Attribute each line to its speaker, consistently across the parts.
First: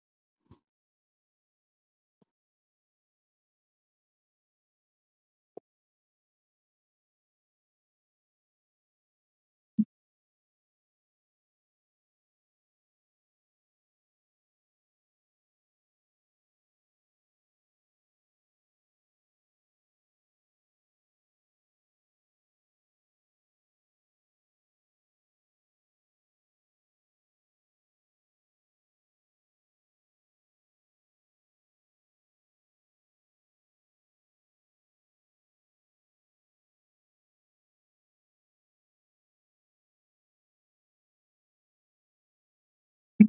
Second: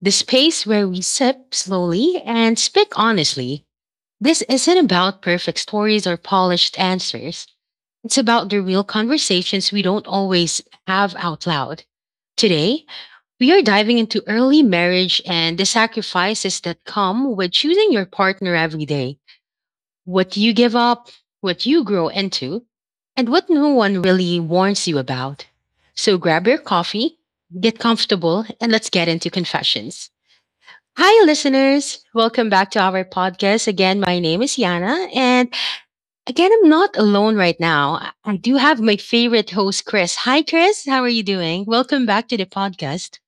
Speaker 1: the space where we sip slowly and speak honestly. This isn't about perfect stories or polished answers. It's about the real conversations we don't always have out loud. Today, we are diving into early marriage and the sacrifices that come with choosing your partner every day, what you give up, what you grow into, and what no one really warns you about. So grab your coffee, get comfortable, and let's get into confessions. Hi, listeners. Welcome back to our podcast. Again, my name is Yana. And again, I'm not alone right now. I do have my favorite host, Chris. Hi, Chris. How are you doing? Welcome back to the podcast.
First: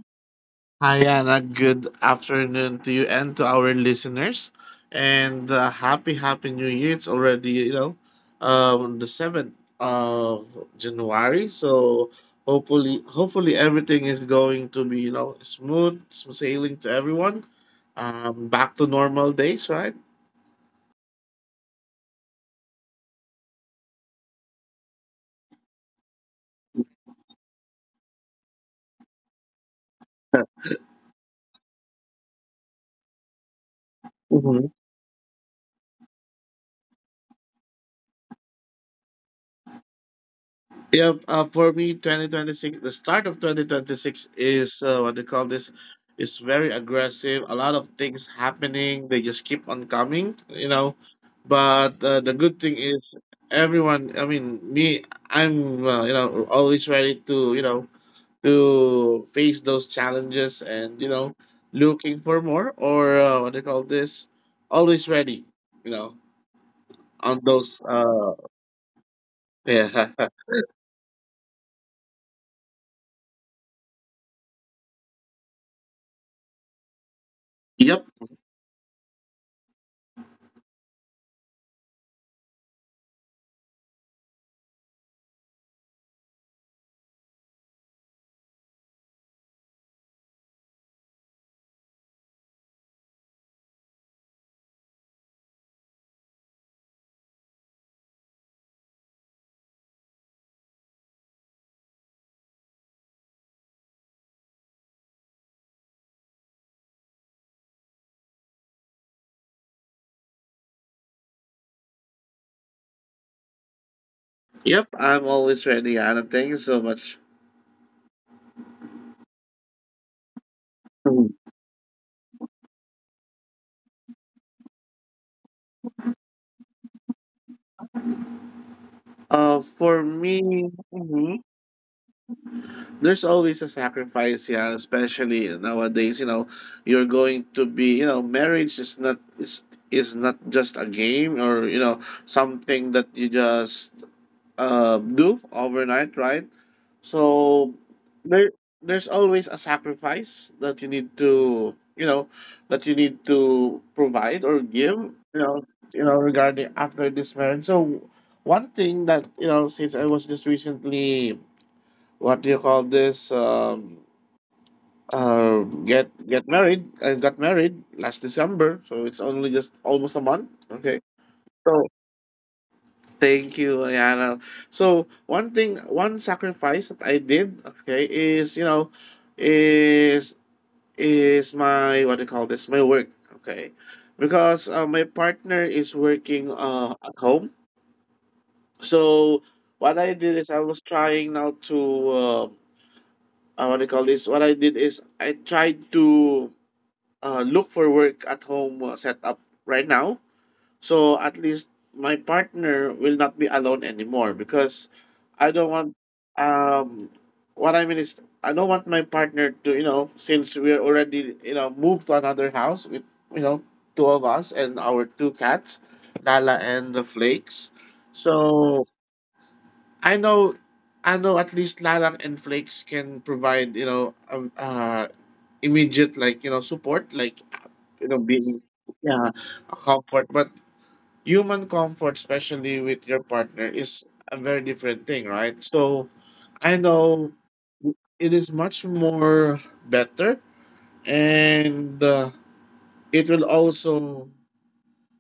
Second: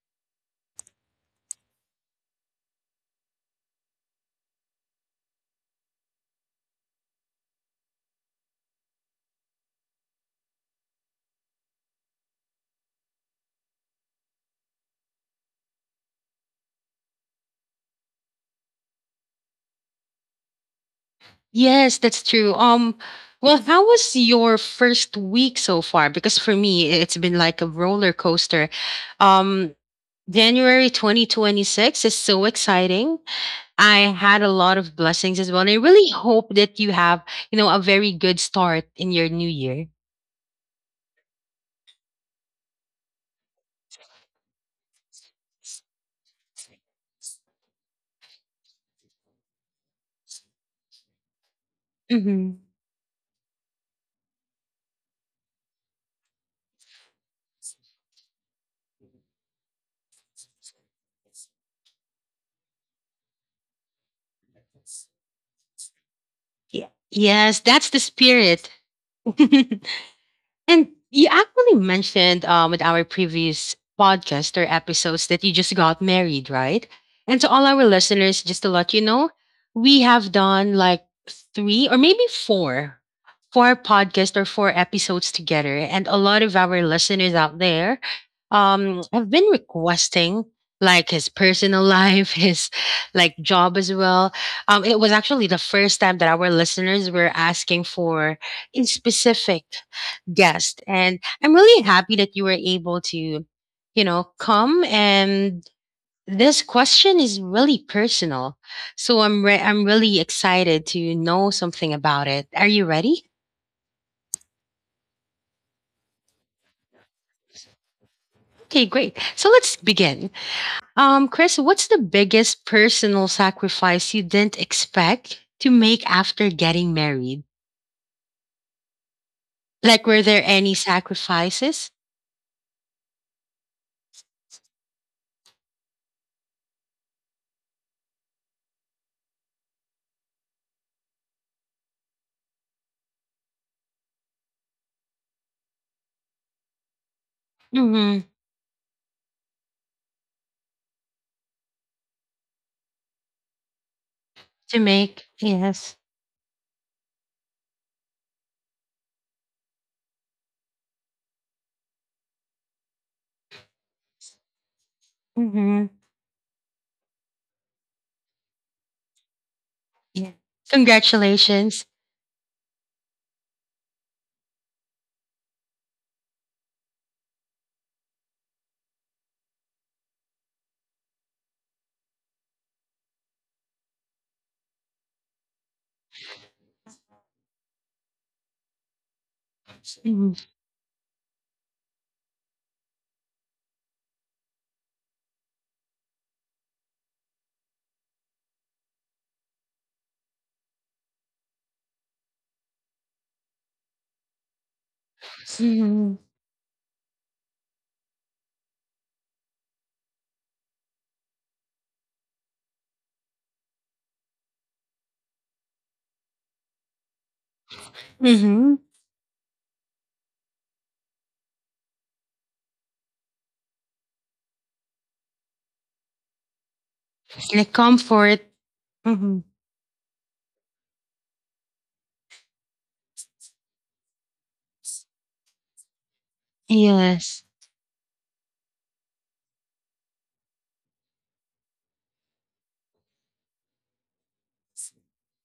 Speaker 2: Hi, Anna. Good afternoon to you and to our listeners. And happy new year. It's already the 7th of January. So hopefully everything is going to be, you know, smooth sailing to everyone. Back to normal days, right?
Speaker 1: Yes, that's true. Well, how was your first week so far? Because for me, it's been like a roller coaster. Um, January 2026 is so exciting. I had a lot of blessings as well. And I really hope that you have, you know, a very good start in your new year.
Speaker 2: Yep. For me, 2026, the start of 2026 is what they call this, is very aggressive. A lot of things happening. They just keep on coming, you know. But the
Speaker 1: Mm-hmm.
Speaker 2: good thing is, everyone, I mean, me, you know, always ready to, you know, to face those challenges and, you know, looking for more or what they call this, always ready, you know,
Speaker 1: Yeah.
Speaker 2: on
Speaker 1: Yes,
Speaker 2: those,
Speaker 1: that's the
Speaker 2: uh,
Speaker 1: spirit.
Speaker 2: Yeah.
Speaker 1: And you actually mentioned with our previous podcast or episodes that you just got married, right? And to all our
Speaker 2: Yep.
Speaker 1: listeners, just to let you know, we have done like three or maybe four, four podcasts or four episodes together. And a lot of our listeners out there have been requesting like his personal life, his like job as well. It was actually the first time that our listeners were asking for in specific guest. And I'm really happy that you were able to, you know, come. And this question is really personal. So I'm really excited to know something about it. Are you ready?
Speaker 2: Yep, I'm always ready, Anna. Thank you so much.
Speaker 1: Okay, great. So let's begin. Chris,
Speaker 2: Mhm.
Speaker 1: what's the biggest personal sacrifice you didn't expect to make after getting married?
Speaker 2: Uh,
Speaker 1: Like, were
Speaker 2: for
Speaker 1: there any
Speaker 2: me, mhm,
Speaker 1: sacrifices
Speaker 2: there's always a sacrifice, yeah, especially nowadays. You know, you're going to be, you know, marriage is not is is not just a game or you know something that you just do overnight, right? So
Speaker 1: mhm,
Speaker 2: there there's always a sacrifice that you need to you know that you need to provide or
Speaker 1: to
Speaker 2: give
Speaker 1: make?
Speaker 2: you know
Speaker 1: Yes.
Speaker 2: you know regarding after this marriage. So one thing that you know since I was just recently what do you call this
Speaker 1: Hmm.
Speaker 2: get married. I got married last December, so it's only just
Speaker 1: Yeah.
Speaker 2: almost a month, okay,
Speaker 1: Congratulations.
Speaker 2: so. Thank you, Ayana. So one thing, one sacrifice that I did, okay, is you know, is is my what do you call this? My work, okay, because my partner is working at home. So what I did is I was trying now to uh, what do you call this? What I did is I tried to look for work at home setup right now. So at least my partner will not be alone anymore because I don't want
Speaker 1: Mhm.
Speaker 2: um what I mean is I don't want my partner to, you know, since we're already, you know, moved to another house with, you know, two of us and our two cats, Lala and the Flakes.
Speaker 1: Mhm.
Speaker 2: So I know I know at least Lala and Flakes can provide, you know, immediate like, you know, support
Speaker 1: It's
Speaker 2: like
Speaker 1: like
Speaker 2: you
Speaker 1: comfort.
Speaker 2: know being,
Speaker 1: Mhm.
Speaker 2: yeah, a comfort. But human comfort, especially with your partner, is a very different thing, right? So I
Speaker 1: Yes.
Speaker 2: know it is much more better, and it will also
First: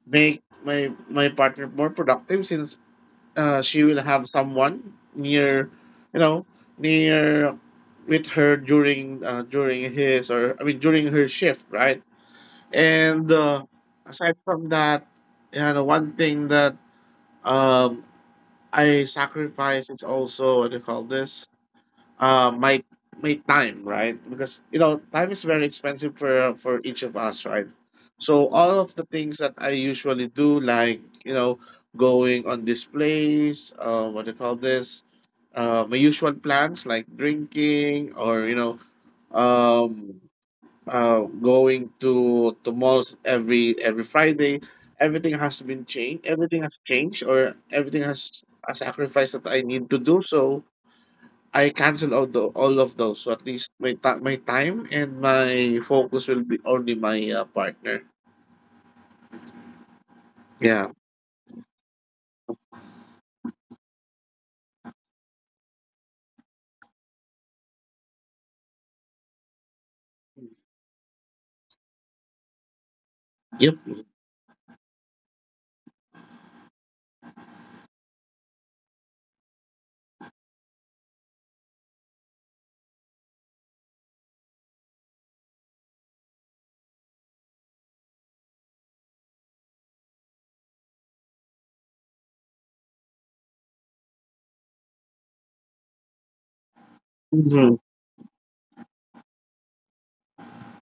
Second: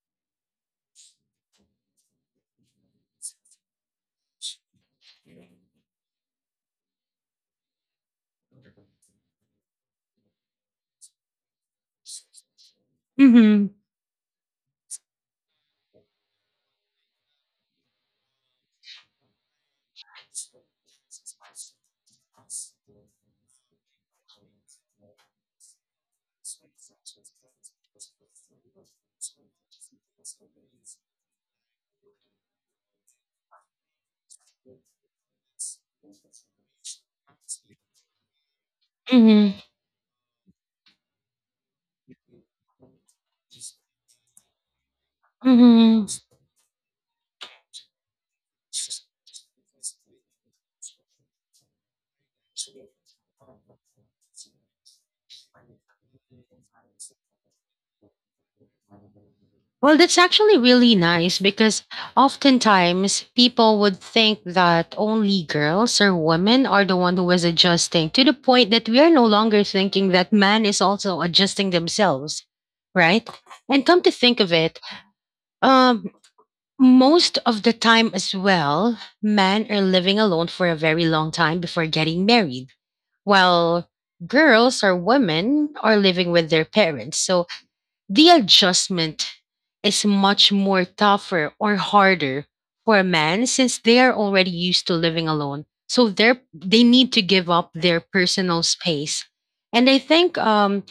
Speaker 2: make my partner more productive since she will have someone near, you know, near with her during during his or I mean during her shift, right? And uh,
Speaker 1: Mhm.
Speaker 2: aside from that, you know, one thing that um I sacrifice is also what do you call this? Uh, my my time, right? Because you know, time is very expensive for each of us, right? So all of the things that I usually do, like you know, going on this place, what do you call this? My usual plans like drinking or you know,
Speaker 1: Mhm.
Speaker 2: um, going to malls every Friday. Everything has been changed.
Speaker 1: Mhm.
Speaker 2: Everything has changed, or everything has a sacrifice that I need to do. So I cancel all of those. So at least my time and my focus will be only my partner.
Speaker 1: Well, that's actually
Speaker 2: Yeah.
Speaker 1: really nice because oftentimes people would think that only girls or women are the one who is adjusting to the point that we are no longer thinking that man is also adjusting themselves, right?
Speaker 2: Yep.
Speaker 1: And come to think of it, um, most of the time as well, men are living alone for a very long time before getting married while girls or women are living with their parents. So the adjustment is much more tougher or harder for a man since they are already used to living alone. So they need to give up
Speaker 2: Mm-hmm.
Speaker 1: their personal space. And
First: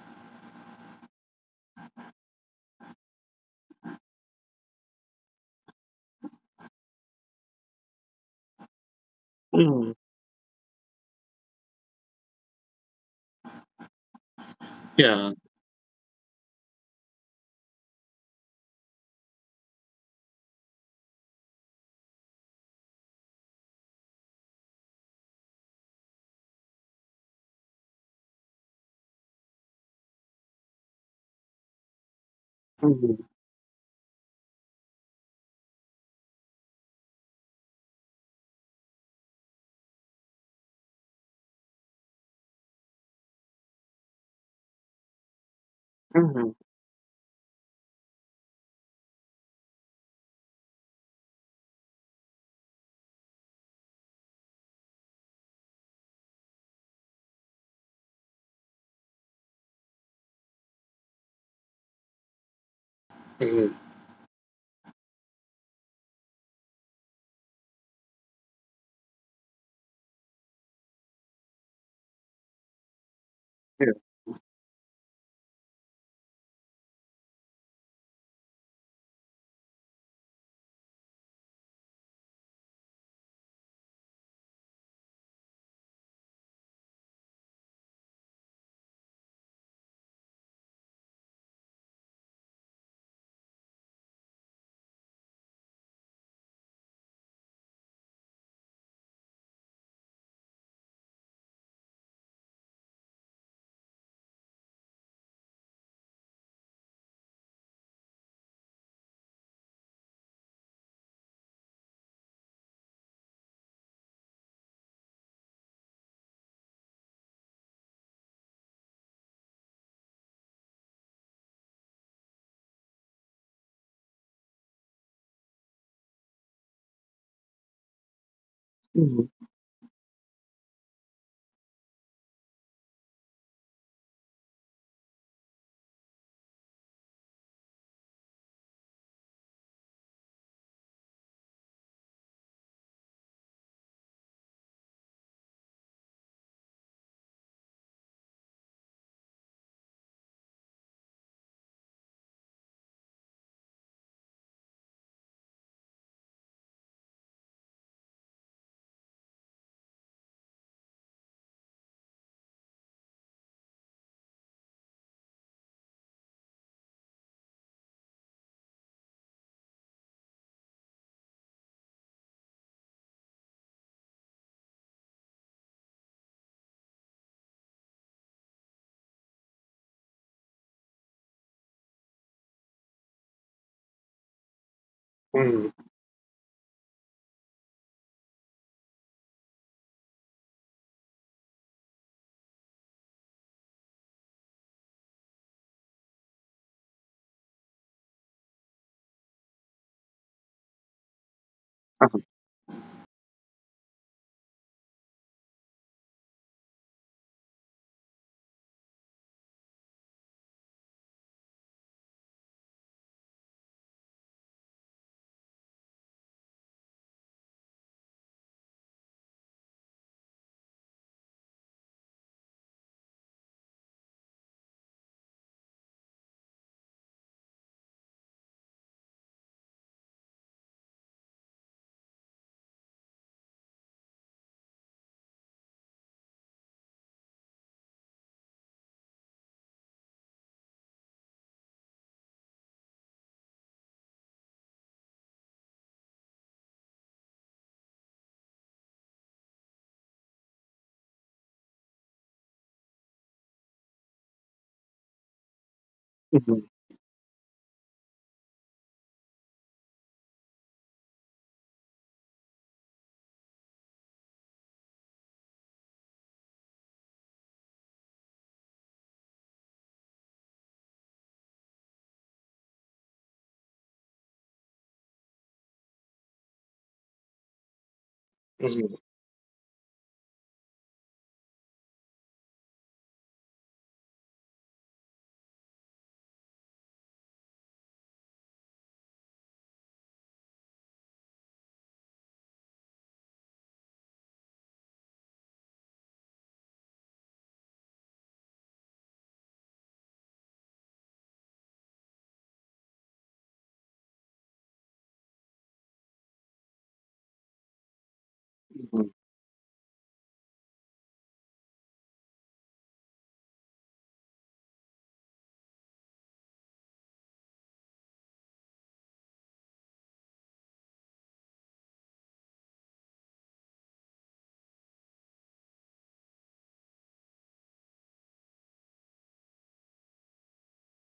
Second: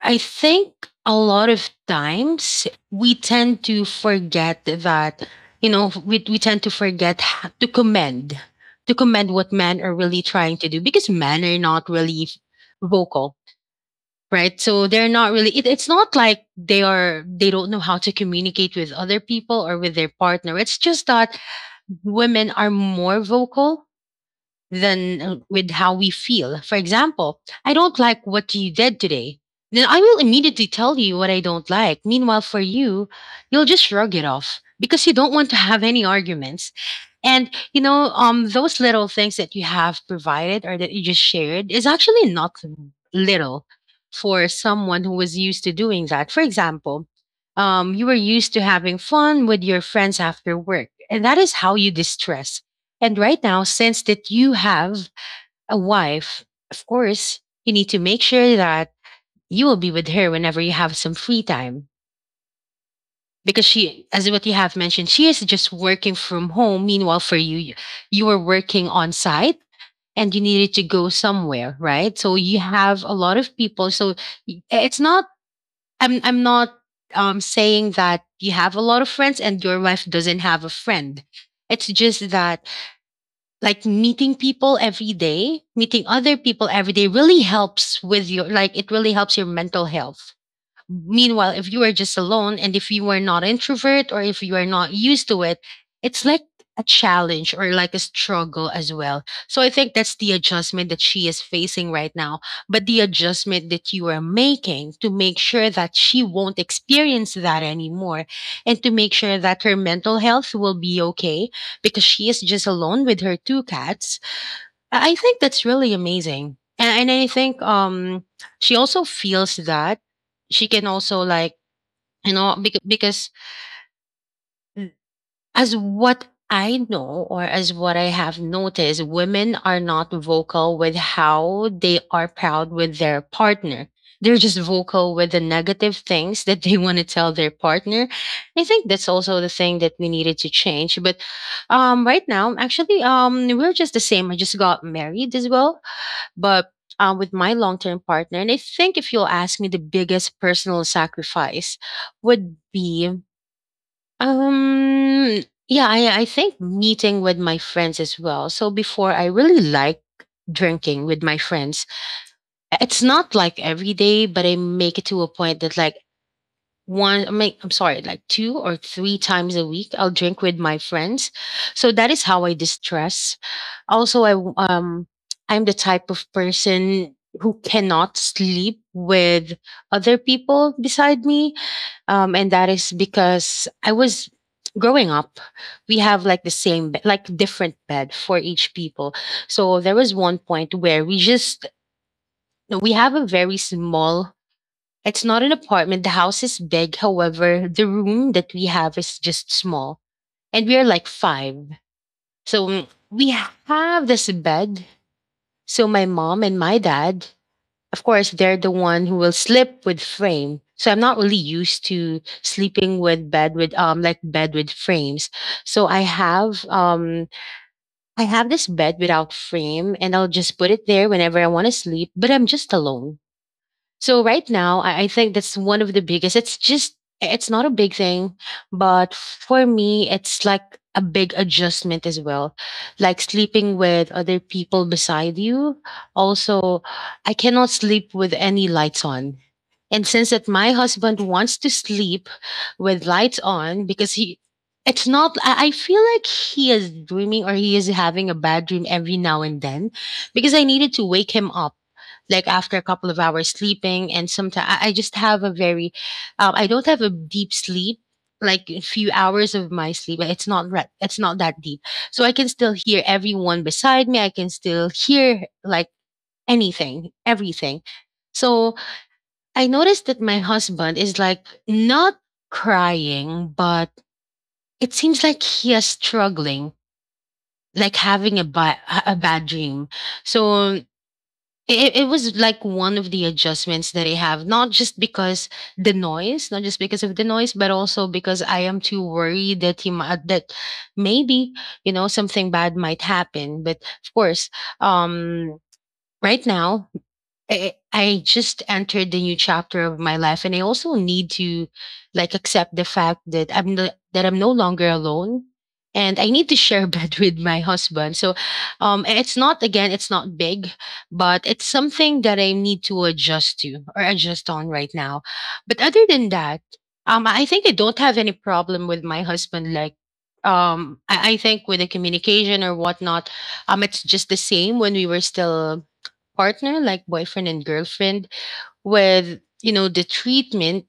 Speaker 1: I think a lot of times we tend to forget that, you know, we tend to to commend what men
Speaker 2: Hmm.
Speaker 1: are really trying to do because men are not really vocal, right? So they're
Speaker 2: Yeah.
Speaker 1: not really, it's not like they are, they don't know how to communicate with other people or with their partner. It's just that women are more vocal than with how we feel. For example, I don't like what you did today. Then I will immediately tell you what I don't like. Meanwhile, for you,
Speaker 2: Mm-hmm.
Speaker 1: you'll just shrug it off because you don't want to have any arguments. And you know, those little things that you have provided or that you just shared is actually not little for someone who was used to doing that. For
Speaker 2: Mm-hmm.
Speaker 1: example, you were used to having fun with your friends after work, and that is how you distress. And right now, since that you have a wife, of course, you need to make sure that you will be with her whenever you have some free time because
Speaker 2: Mm-hmm.
Speaker 1: she, as what you have mentioned, she is just working from home. Meanwhile, for you, you were working on site and you needed to go somewhere, right? So you have a lot of
Speaker 2: Yeah.
Speaker 1: people. So y- it's not, I'm not saying that you have a lot of friends and your wife doesn't have a friend. It's just that, like, meeting people every day, meeting other people every day really helps with your, like, it really helps your mental health. Meanwhile, if you are just alone and if you are not introvert or if you are not used to it, it's like a challenge or like a struggle as well. So I think that's the adjustment that she is facing right now. But the adjustment that you are making to make sure that she won't experience that anymore and to make sure that her mental health will be okay because she is just alone with her two cats, I think that's really amazing. And I think she also feels that she can also, like, you know, because as what I know or as what I have noticed,
Speaker 2: Mm-hmm.
Speaker 1: women are not vocal with how they are proud with their partner. They're just vocal with the negative things that they want to tell their partner. I think that's also the thing that we needed to change. But right now, actually, we're just the same. I just got married as well, but with my long-term partner. And I think if you'll ask me, the biggest personal sacrifice would be um yeah, I think meeting with my friends as well. So before, I really like drinking with my friends. It's not like every day, but I make it to a point that, like, one I mean, I'm sorry like two or three times a week I'll drink with my friends. So that is how I distress. Also, I'm the type of person who cannot sleep with other people beside me, and that is because I was growing up.
Speaker 2: Mm-hmm.
Speaker 1: We have like the same, like different bed for each people. So there was one point where we have a very small. It's not an apartment. The house is big. However, the room that we have is just small, and we are like five.
Speaker 2: Uh-huh.
Speaker 1: So mm, we have this bed. So my mom and my dad, of course, they're the one who will sleep with frame. So I'm not really used to sleeping with bed with like bed with frames. So I have this bed without frame and I'll just put it there whenever I want to sleep, but I'm just alone. So right now, I think that's one of the biggest. It's just, it's not a big thing, but for me, it's like a big adjustment as well. Like sleeping with other people beside you. Also, I cannot sleep with any lights on. And since that my husband wants to sleep with lights on because he it's not, I feel like he is dreaming or he is having a bad dream every now and then because I needed to wake him up like after a couple of hours sleeping. And sometimes I just have a very
Speaker 2: Mm-hmm.
Speaker 1: I don't have a deep sleep. Like, a few hours of my sleep, it's not that deep. So I can still hear everyone beside me. I can still hear like anything, everything. So I noticed that my husband is like not crying, but it seems like he is struggling, like having
Speaker 2: Mm-hmm.
Speaker 1: a bad dream. So it was like one of the adjustments that I have, not just because the noise, not just because of the noise, but also because I am too worried that he might, that maybe, you know, something bad might happen. But of course, um, right now, I just entered the new chapter of my life and I also need to like accept the fact that I'm no longer alone and I need to share a bed with my husband. So
Speaker 2: Mm-hmm.
Speaker 1: it's not, again, it's not big, but it's something that I need to adjust to or adjust on right now. But other than that, I think I don't have any problem with my husband. Like, I think with the communication or whatnot, it's just the same when we were still partner, like boyfriend and girlfriend, with, you know, the treatment.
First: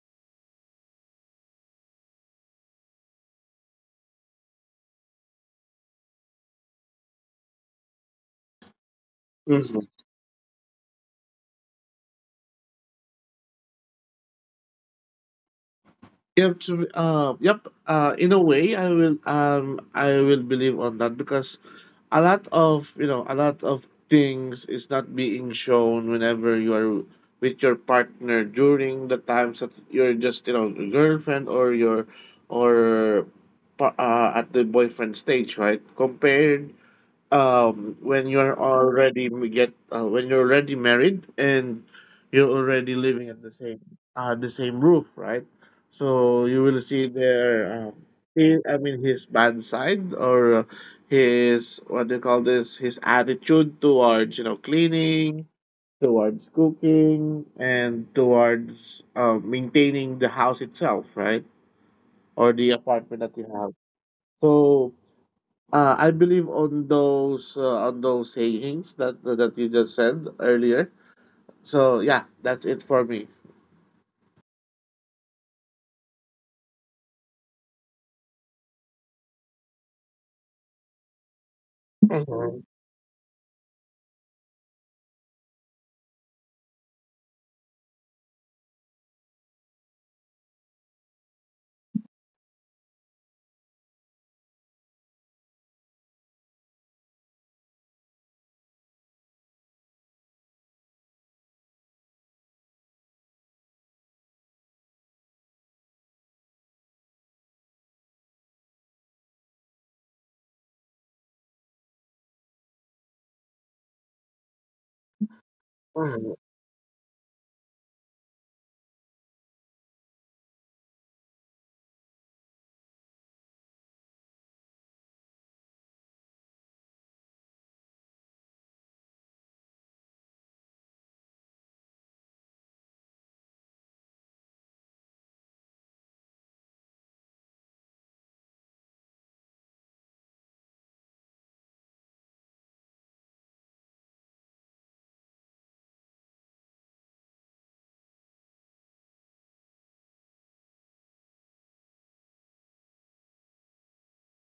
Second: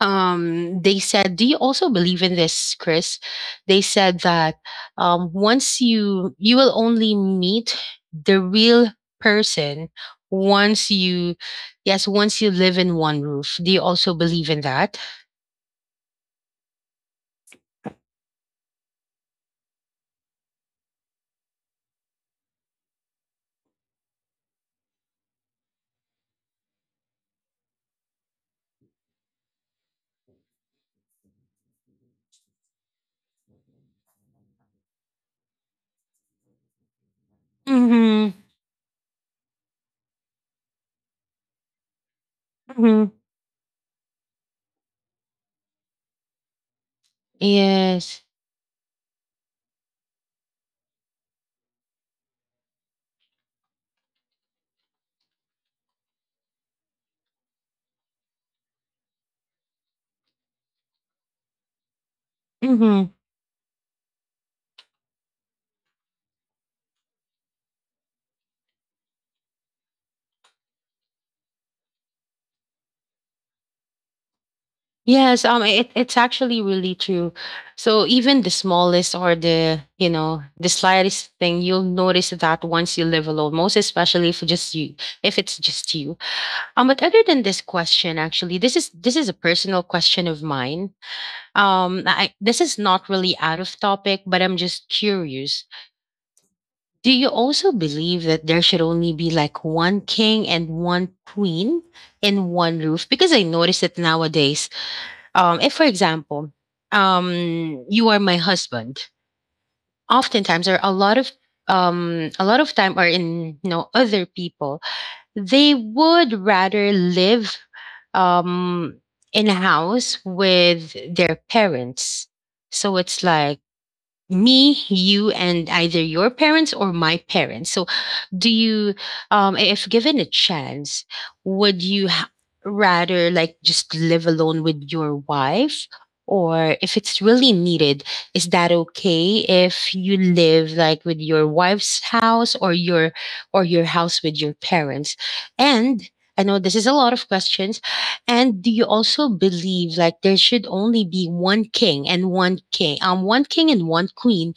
Speaker 1: They said, do you also believe in this, Chris? They said that once you will only meet the real
Speaker 2: Mm-hmm.
Speaker 1: person once you, yes, once you live in one roof. Do you also believe in that?
Speaker 2: Yep. In a way, I will believe on that because a lot of you know a lot of things is not being shown whenever you are with your partner during the times that you're just you know a girlfriend or or at the boyfriend stage, right? Compared
Speaker 1: Mm-hmm.
Speaker 2: when you're already m- get when you're already married and you're
Speaker 1: Mm-hmm.
Speaker 2: already living at the same roof, right? So you will see
Speaker 1: Yes.
Speaker 2: I mean his bad side or his what do you call this, his attitude towards you know cleaning, towards cooking, and towards maintaining the house itself, right? Or the
Speaker 1: Mm-hmm.
Speaker 2: apartment that you have. So I believe on those sayings that that you just said earlier. So yeah, that's it for me.
Speaker 1: Yes. It's actually really true. So even the smallest or the, you know, the slightest thing, you'll notice that
Speaker 2: Mhm.
Speaker 1: once you live alone. Most especially if just you, if it's just you. But other than this question, actually, this is a personal question of mine. I, this is not really out of topic, but I'm just curious. Do you also believe that there should only be like one king and one queen in one roof? Because I noticed that nowadays, if for example, um, you are my husband, oftentimes or a lot of a lot of time or in other people they would
Speaker 2: Mhm.
Speaker 1: rather live um, in a house with their parents. So it's like me, you, and either your parents or my parents. So, do you, if given a chance, would you rather like just live alone with your wife? Or if it's really needed, is that okay if you live like with your wife's house or your house with your parents? And I know this is a lot of questions, and do you also believe like there should only be one king and one king and one queen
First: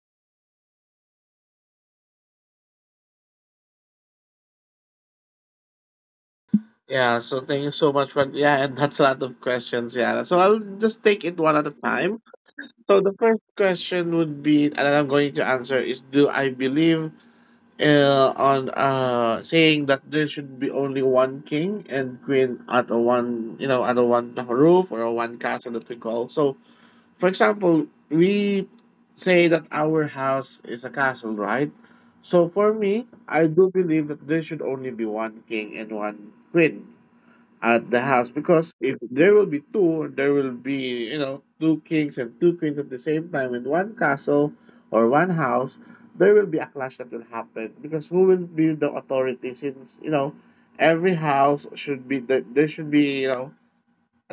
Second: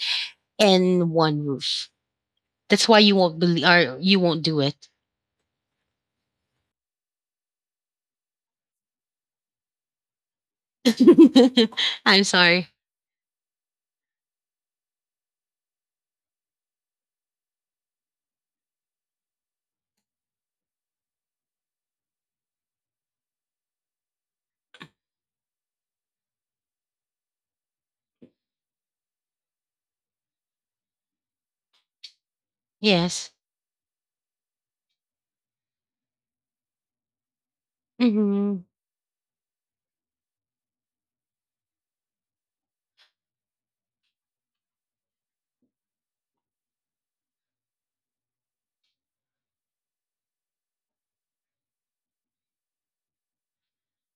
Speaker 1: and one roof? That's why you won't believe or you won't do it.
Speaker 2: Yeah, so thank you so much for yeah, and that's a lot of questions, yeah. So I'll just take it one at a time.
Speaker 1: I'm sorry.
Speaker 2: So the first question would be, and I'm going to answer is, do I believe on saying that there should be only one king and queen at a one, you know, at a one roof or a one castle that we call. So for example, we say that our house is a castle, right? So for me,
Speaker 1: Yes.
Speaker 2: I do believe that there should only be one king and one queen at the house because
Speaker 1: Mm-hmm.
Speaker 2: if there will be two, there will be, you know, two kings and two queens at the same time in one castle or one house, there will be a clash that will happen because who will be the authority since, you know, every house should be there should be, you know,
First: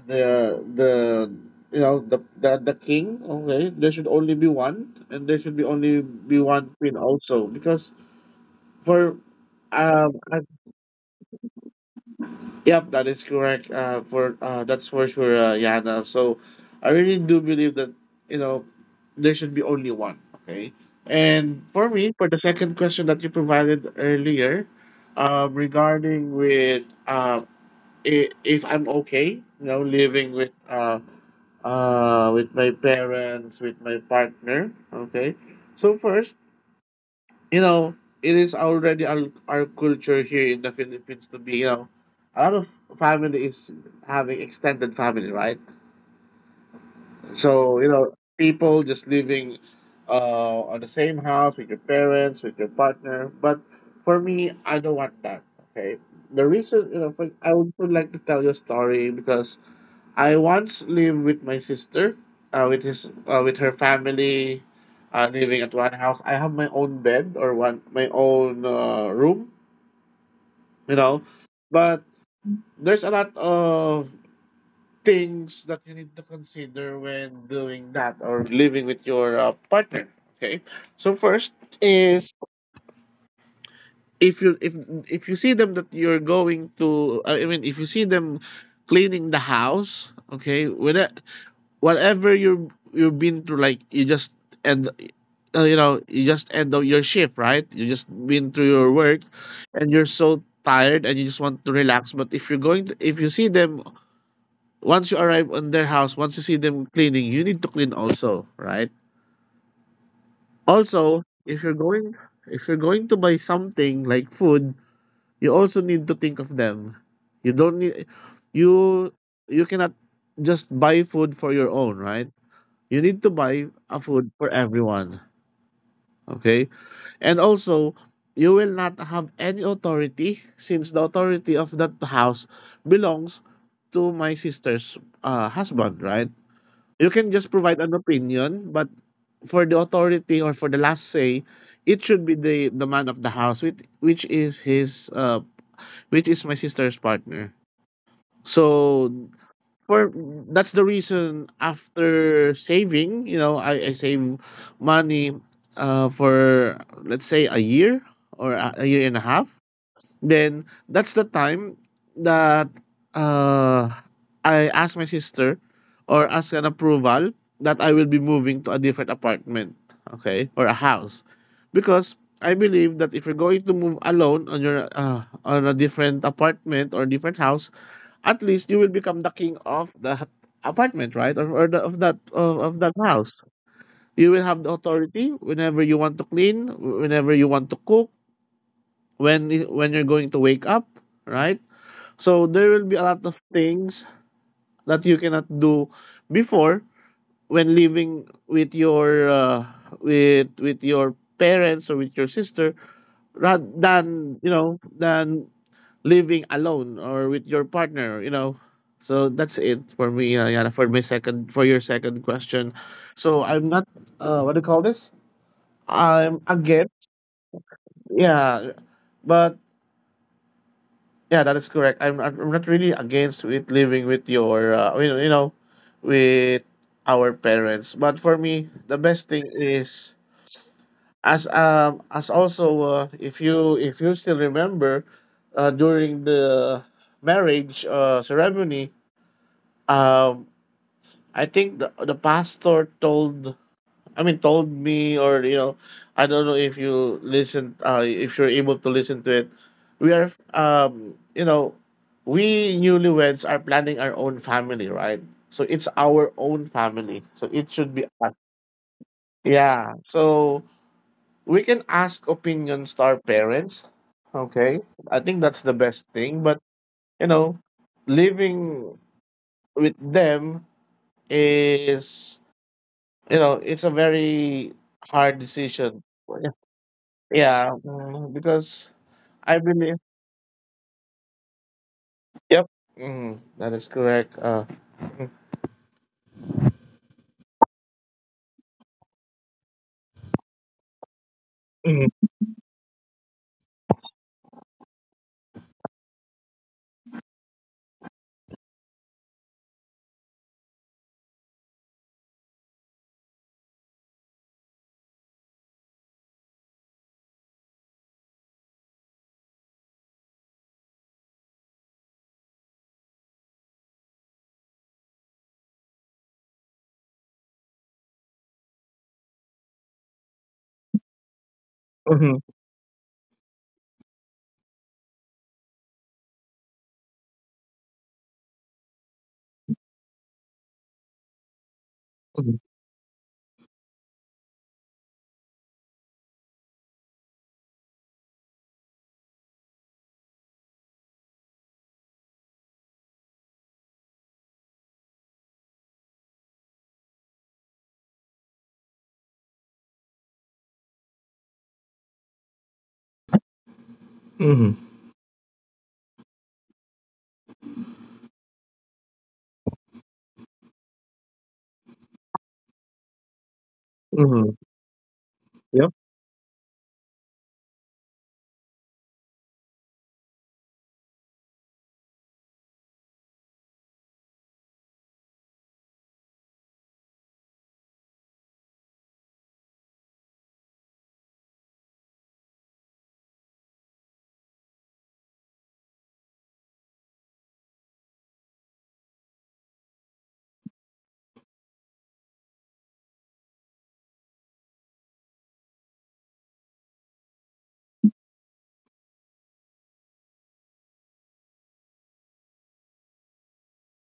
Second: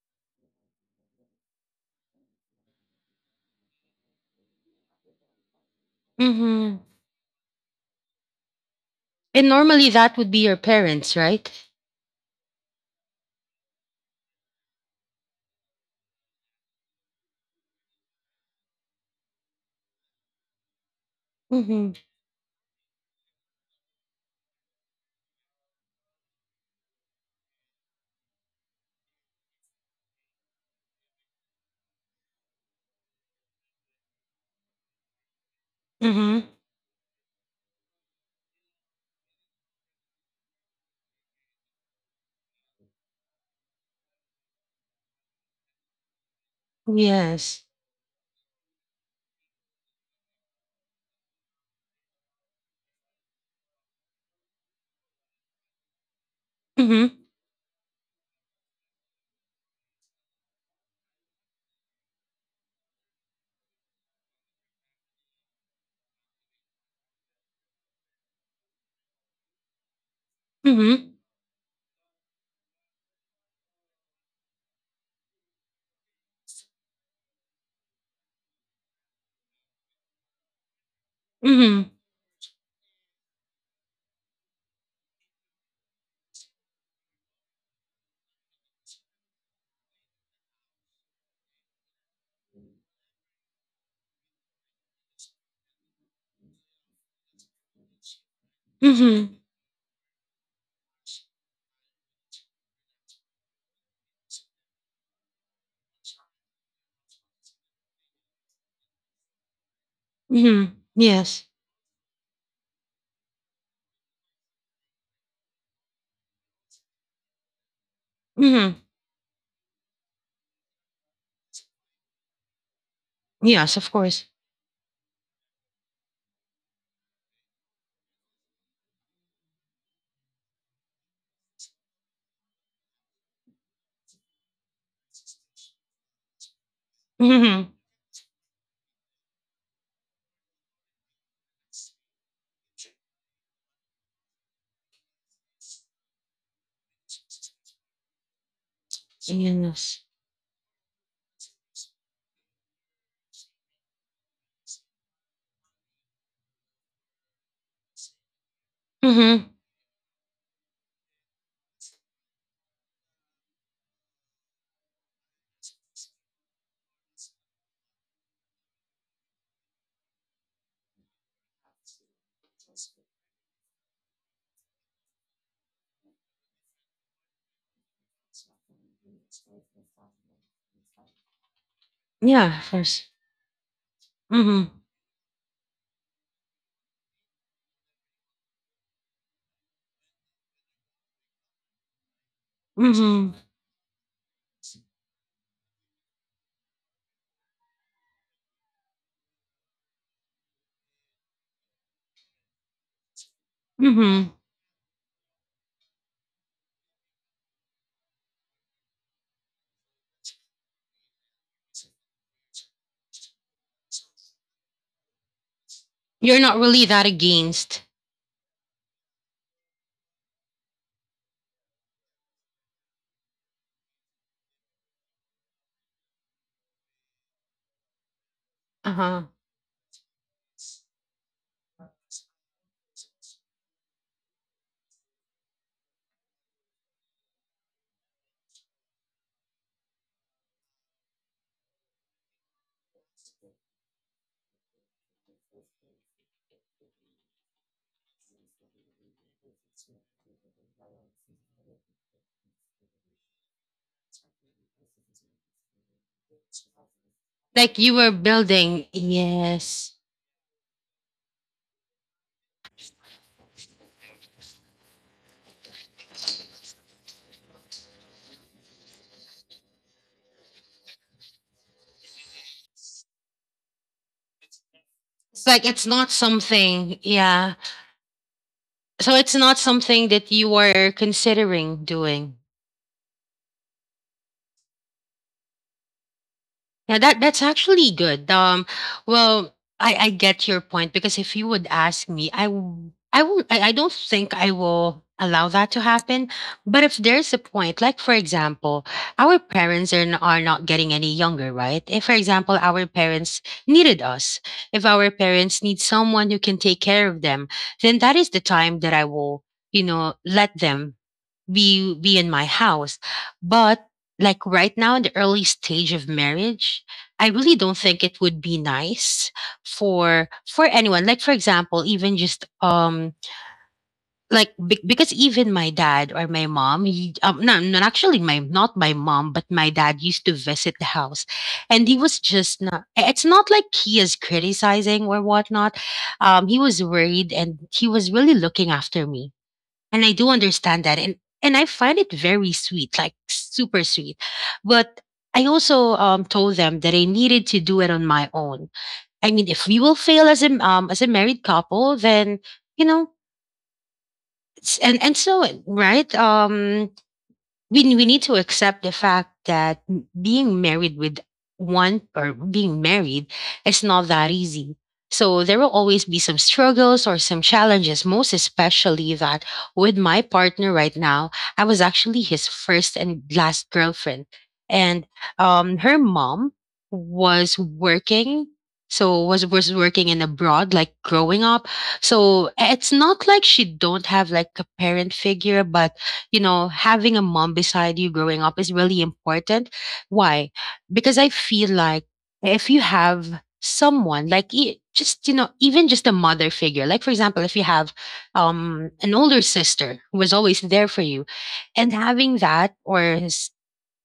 Speaker 2: the you know the king, okay, there should only be one and there should be only be one
Speaker 1: Mm-hmm.
Speaker 2: queen also because for
Speaker 1: And normally
Speaker 2: um
Speaker 1: that would
Speaker 2: I,
Speaker 1: be your parents, right?
Speaker 2: yep that is correct for that's for sure, Yana. So I really do believe that you know there should be only one, okay. And for
Speaker 1: Mm-hmm.
Speaker 2: me, for the second question that you provided earlier, regarding with if I'm okay you know living with my parents, with my partner. Okay. So
Speaker 1: Mm-hmm.
Speaker 2: first, you know, it is already our culture here in the Philippines to be, you know, a lot of family is having extended family, right?
Speaker 1: Yes.
Speaker 2: So, you know, people just living uh, on the same house with your parents, with your partner. But for me, I don't want that. Okay. The reason, you know,
Speaker 1: Mm-hmm.
Speaker 2: for, I would like to tell you a story because I once lived with my sister, with her family, living at one house. I have my own bed or one my own room,
Speaker 1: Mm-hmm.
Speaker 2: you know. But there's a lot of things that you need to consider when doing that or living with your partner. Okay, so first
Speaker 1: Mm-hmm.
Speaker 2: is if you if if you see them that you're going to I mean if you see them cleaning the house, okay, whatever you you've been through, like you just end, you know, you just end of your shift, right? You just been through your
Speaker 1: Mm-hmm.
Speaker 2: work, and you're so tired, and you just want to relax. But if you see them once you arrive on their house, once you see them cleaning, you need to clean also, right?
Speaker 1: Mm-hmm. Yes.
Speaker 2: Also, if you're going to buy something like food, you also need to think of them. You don't need,
Speaker 1: Mm-hmm.
Speaker 2: you you cannot just buy food for your own, right, you need to
Speaker 1: Yes,
Speaker 2: buy
Speaker 1: of
Speaker 2: a
Speaker 1: course.
Speaker 2: food for everyone, okay. And also you will not have any authority since the authority of that house belongs to my sister's husband, right. You can just
Speaker 1: Mm-hmm.
Speaker 2: provide an opinion, but for the authority or for the last say, it should be the man of the house, which is his which is my sister's partner. So
Speaker 1: Yes.
Speaker 2: for that's the reason after saving, you know, I save money for let's say a year or a year and a
Speaker 1: Mm-hmm.
Speaker 2: half. Then that's the time that uh, I asked my sister or ask an approval that I will be moving to a different apartment, okay, or a house, because I believe that if you're going to move alone on your on a different apartment or different house, at least you will become the king of that apartment, right, or, of that
Speaker 1: Yeah, of
Speaker 2: of that
Speaker 1: course.
Speaker 2: house. You will have
Speaker 1: Mm-hmm.
Speaker 2: the authority whenever you want to clean, whenever you want to cook, when you're going to wake up, right? So there will be a lot
Speaker 1: Mm-hmm.
Speaker 2: of things that you cannot do before when living with your with your parents or with your sister rather
Speaker 1: Mm-hmm.
Speaker 2: than you know than living alone or with your partner, you know. So that's it for me, Yana, for my second for your second question. So I'm not what do you call this,
Speaker 1: You're
Speaker 2: I'm
Speaker 1: not really that
Speaker 2: against,
Speaker 1: against.
Speaker 2: yeah, but yeah, that is correct. I'm not really against it, living with your with our parents, but for me the
Speaker 1: Uh-huh.
Speaker 2: best thing is, as also, if you still remember, during the marriage ceremony, um I think the pastor told— I mean, told me, or, I don't know if you listen, if you're able to listen to it. We are, um, you know, we newlyweds are planning our own family, right? So it's our own family. So it
Speaker 1: Like you
Speaker 2: should be
Speaker 1: were
Speaker 2: us.
Speaker 1: building. Yes.
Speaker 2: Yeah. So we can ask opinions to our parents. Okay, I think that's the best thing. But, you know, living with them is you know it's a very hard
Speaker 1: It's like it's
Speaker 2: decision.
Speaker 1: not something. Yeah.
Speaker 2: Yeah, because
Speaker 1: So it's not
Speaker 2: I believe.
Speaker 1: something that you are considering doing.
Speaker 2: Yep, that is correct.
Speaker 1: Yeah, that that's actually good. Well, I get your point because if you would ask
Speaker 2: Mm,
Speaker 1: me, I will I don't think I will allow that to happen. But if there's a point, like for example, our parents are not getting any younger, right? If for example our parents needed us, if our parents need someone who can take care of them, then that is the time that I will let them be in my house, but like right now, in the early stage of marriage, I really don't think it would be nice for anyone, like for example, even
Speaker 2: mhm.
Speaker 1: just like because even my dad or my mom, he, no, not actually my, not my mom but my dad, used to visit the house, and he was
Speaker 2: Mhm.
Speaker 1: just not, it's not like he is criticizing or whatnot. He was worried and he was really looking after me, and I do understand that. And I find it very sweet, like super sweet. But I also told them that I needed to do it on my own. I mean, if we will fail as a married couple, then you know,
Speaker 2: Mhm.
Speaker 1: and so right. We need to accept the fact that being married with one, or being married, is not that
Speaker 2: Mhm.
Speaker 1: easy. So there will
Speaker 2: Yep.
Speaker 1: always be some struggles or some challenges, most especially that with my partner right now, I was actually his first and last girlfriend. And her mom was working. So was working in abroad, like growing up. So it's not like she don't have like a parent figure, but you know, having a mom beside you growing up is really important. Why? Because I feel like if you have someone like just you know, even just a mother figure, like for example, if you have an older sister who was always there for you and having that, or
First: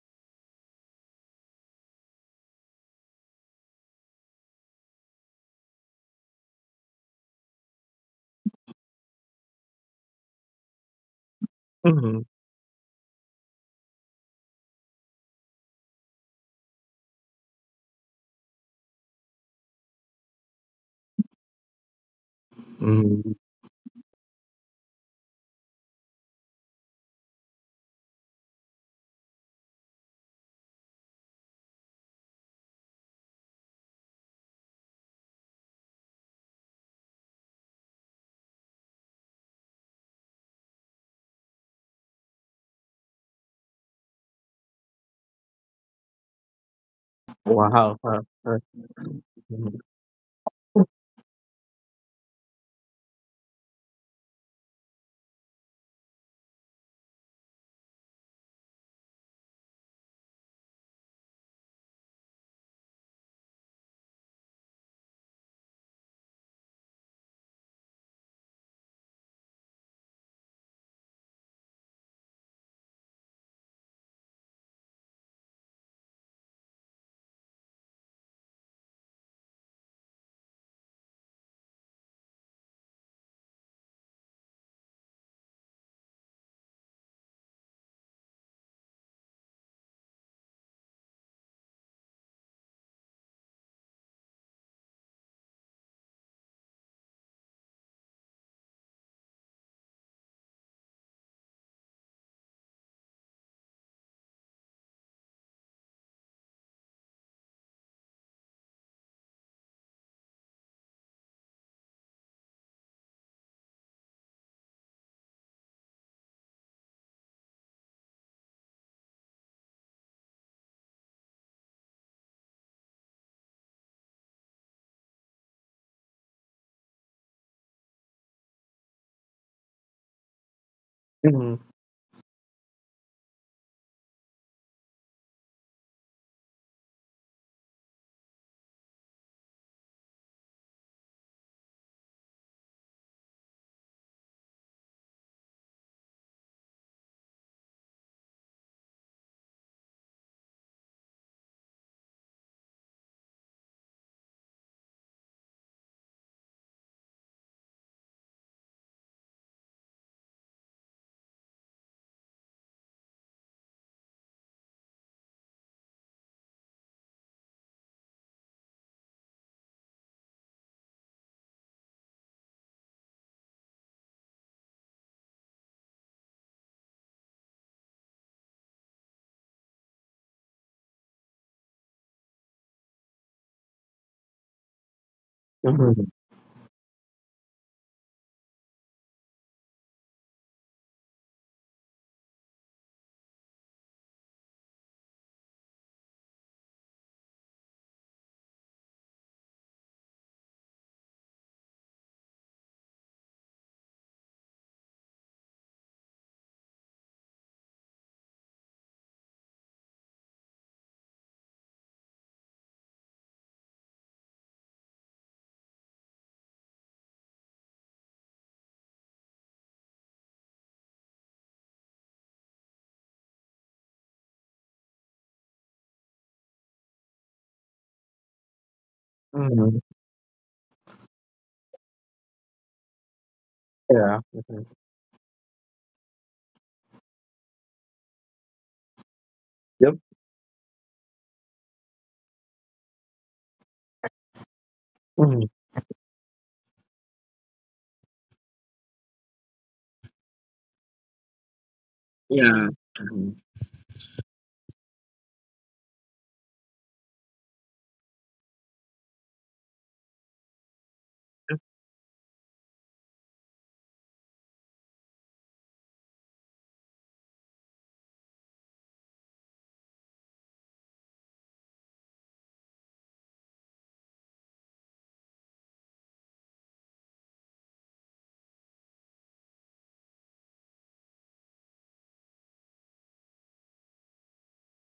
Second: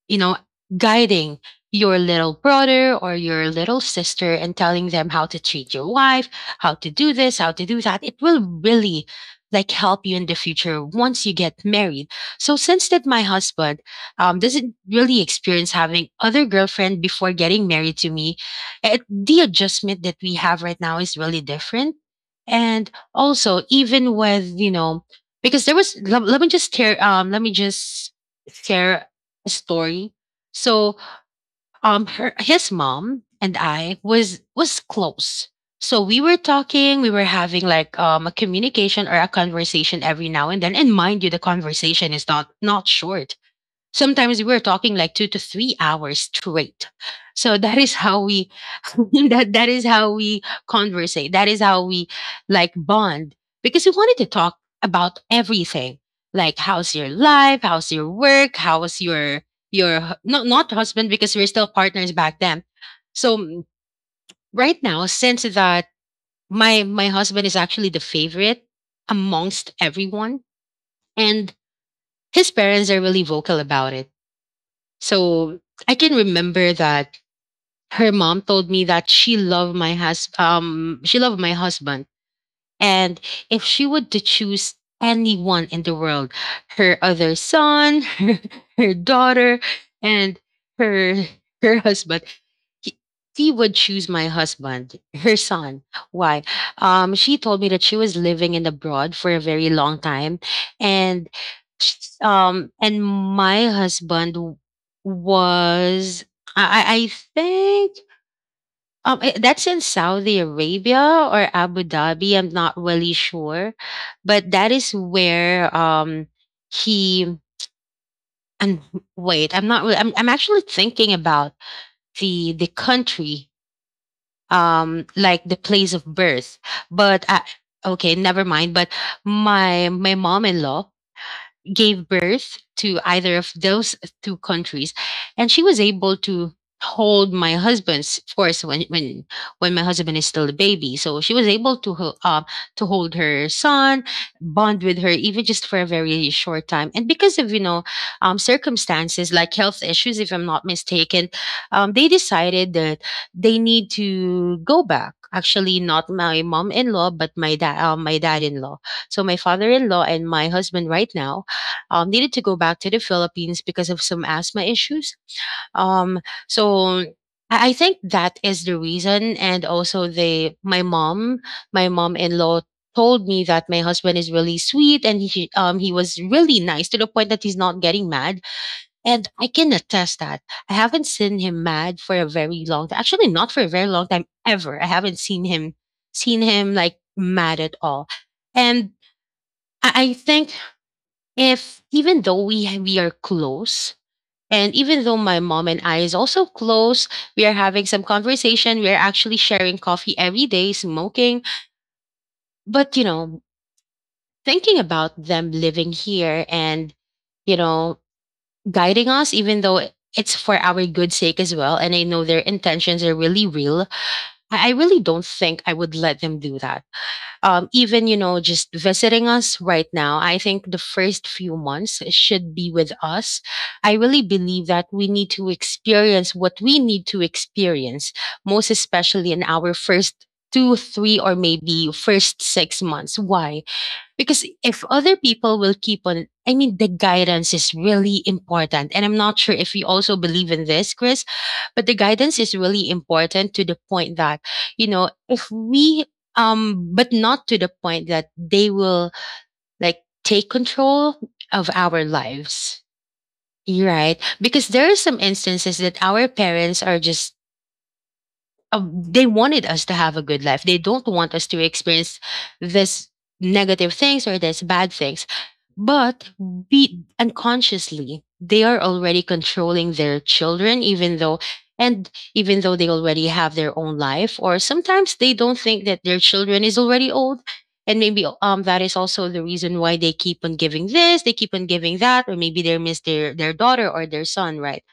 Speaker 1: you know, guiding your little brother or your little sister and telling them how to treat your wife, how to do this, how to do that, it will really like help you in the future once you get married.
Speaker 2: Mhm.
Speaker 1: So since that my husband doesn't really experience having other girlfriend before getting married to me, it, the adjustment that we have right now is really different. And
Speaker 2: Mhm.
Speaker 1: also, even with you know, because there was let me just tear let me just share story. So her his mom and I was close. So we were talking, we were having like a communication or a conversation every now and then. And mind you, the conversation is not not short. Sometimes we were talking like 2 to 3 hours straight. So that is
Speaker 2: Wow.
Speaker 1: how we
Speaker 2: Uh,
Speaker 1: that that
Speaker 2: mhm.
Speaker 1: is how we conversate. That is how we like bond because we wanted to talk about everything. Like how's your life? How's your work? How's your not not husband because we're still partners back then. So right now, since that my husband is actually the favorite amongst everyone, and his parents are really vocal about it, so I can remember that her mom told me that she loved my she loved my husband, and if she would to choose anyone in the world, her other son, her, her daughter, and her her husband, he- she would choose my husband, her son. Why? She told me that she was living in abroad for a very long time, and sh- and my husband w- was, I think, that's in Saudi Arabia or Abu Dhabi. I'm not really sure, but that is where he and wait, I'm not. I'm actually thinking about the country, like the place of birth, but okay, never mind, but my mom-in-law
Speaker 2: Mhm.
Speaker 1: gave birth to either of those two countries, and she was able to hold my husband's, of course, when when my husband is still a baby, so she was able to to hold her son, bond with her even just for a very short time, and because of you know, circumstances like health issues, if I'm not mistaken, they decided that they need to go back, actually not my mom-in-law but my dad, my dad-in-law, so my father-in-law and my husband right now needed to go back to the Philippines because of some asthma issues. Um, so I think that is the reason. And also, my mom, my mom-in-law told me that my husband is really sweet and he was really nice to the point that he's not getting mad. And I can attest that I haven't seen him mad for a very long time. Actually, not for a very long time ever. I haven't
Speaker 2: Mhm.
Speaker 1: seen him like mad at all. And I think, if even though we are close, and even though my mom and I is also close, we are having some conversation, we are actually sharing coffee every day, smoking, but you know, thinking about them living here and you know, guiding us, even though it's for our good sake as well, and I know their intentions are really real, I really don't think I would let them do that. Even you know, just visiting us right now, I think the first few months should be with us. I really believe that we need to experience what we need to experience, most especially in our
Speaker 2: Mhm.
Speaker 1: first two three or maybe first 6 months. Why?
Speaker 2: Yeah.
Speaker 1: Because
Speaker 2: Mhm.
Speaker 1: if other people will keep on, I mean, the guidance is really important, and I'm not sure if you
Speaker 2: Yep.
Speaker 1: also believe in this, Chris, but the guidance is really important, to the point that you know
Speaker 2: Mhm.
Speaker 1: if we but not to the point that they will like take control of our
Speaker 2: Yeah.
Speaker 1: lives.
Speaker 2: Mhm.
Speaker 1: You're right, because there are some instances that our parents are just they wanted us to have a good life. They don't want us to experience this negative things or this bad things. But be unconsciously, they are already controlling their children, even though, and even though they already have their own life, or sometimes they don't think that their children is already old. And maybe that is also the reason why they keep on giving this, they keep on giving that, or maybe they miss their daughter or their son, right?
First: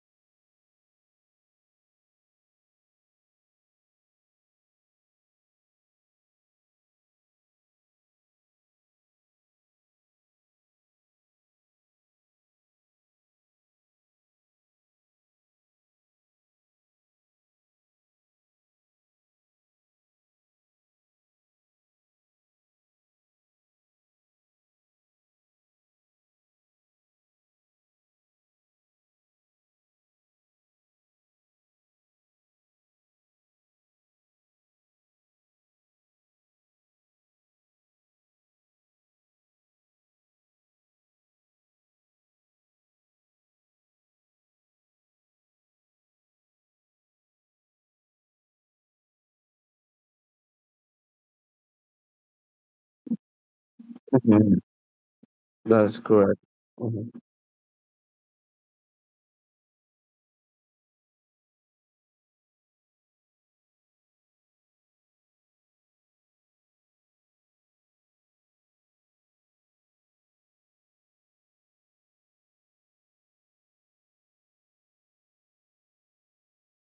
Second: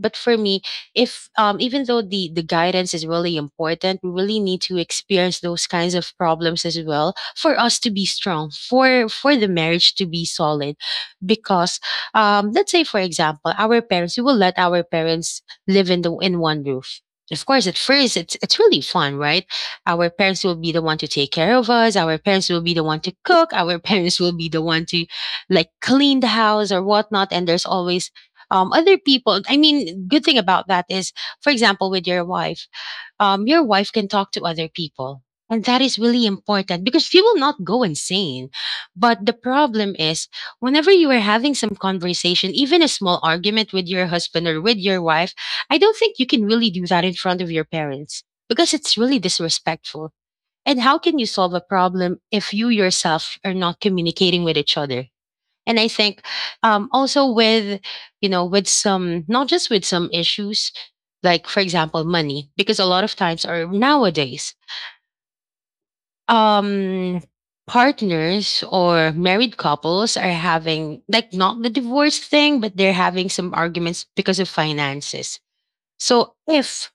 Speaker 1: But for me, if even though the guidance is really important, we really need to experience those kinds of problems as well for us to be strong, for the marriage to be solid. Because let's say for example, our parents, we will let our parents live in the in one roof. Of course at first it's really fun, right? Our parents will be the one to take care of us, our parents will be the one to cook, our parents will be the one to like clean the house or whatnot, and there's always other people. I mean, good thing about that is, for example, with your wife can talk to other people. And that is really important because she will not go insane. But the problem is, whenever you are having some conversation, even a small argument with your husband or with your wife, I don't think you can really do that in front of your parents, because it's really disrespectful. And how can you solve a problem if you yourself are not communicating with
Speaker 2: Mhm.
Speaker 1: each other? and
Speaker 2: That
Speaker 1: i
Speaker 2: is
Speaker 1: think
Speaker 2: correct. Mhm.
Speaker 1: also with some, not just with some issues, like for example money, because a lot of times or nowadays, um partners or married couples are having, like, not the divorce thing, but they're having some arguments because of finances. So if,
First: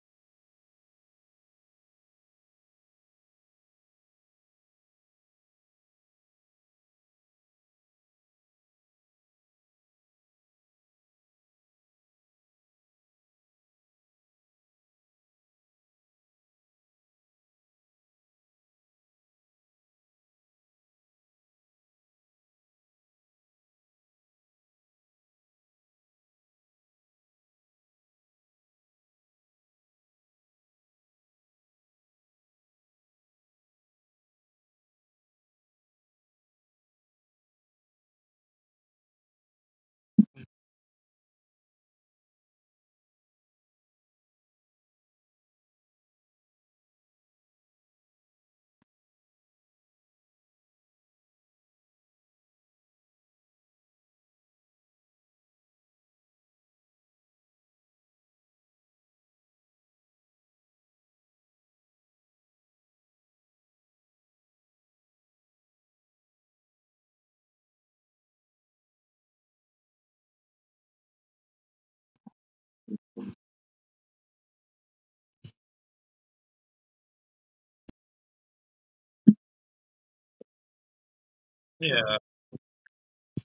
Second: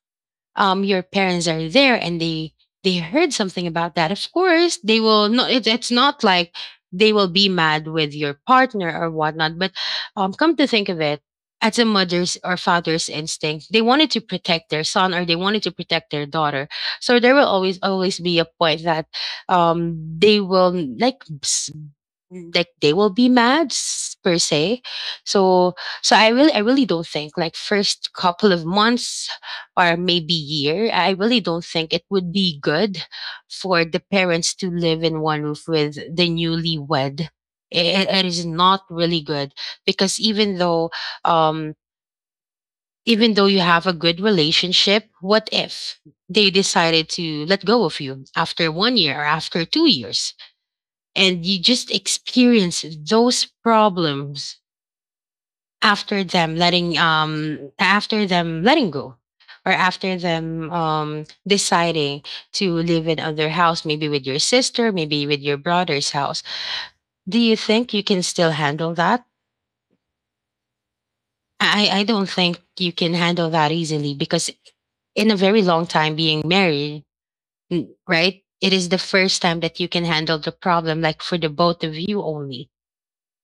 Speaker 1: your parents are there and they heard something about that, of course they will not, it's not like they will be mad with your partner or whatnot. But come to think of it, as a mother's or father's instinct, they wanted to protect their son, or they wanted to protect their daughter. So there will always always be a point that, they will, like, they will be mad, per se. So so i really i really don't think, like, first couple of months or maybe year, I really don't think it would be good for the parents to live in one roof with the newlywed. It is not really good, because even though, um you have a good relationship, what if they decided to let go of you after one year or after 2 years, and you just experience those problems after them letting, go, or after them deciding to live in other house, maybe with your sister, maybe with your brother's house. Do you think you can still handle that? I don't think you can handle that easily, because in a very long time being married, right, it is the first time that you can handle the problem, like for the both of
Speaker 2: Yeah,
Speaker 1: you only.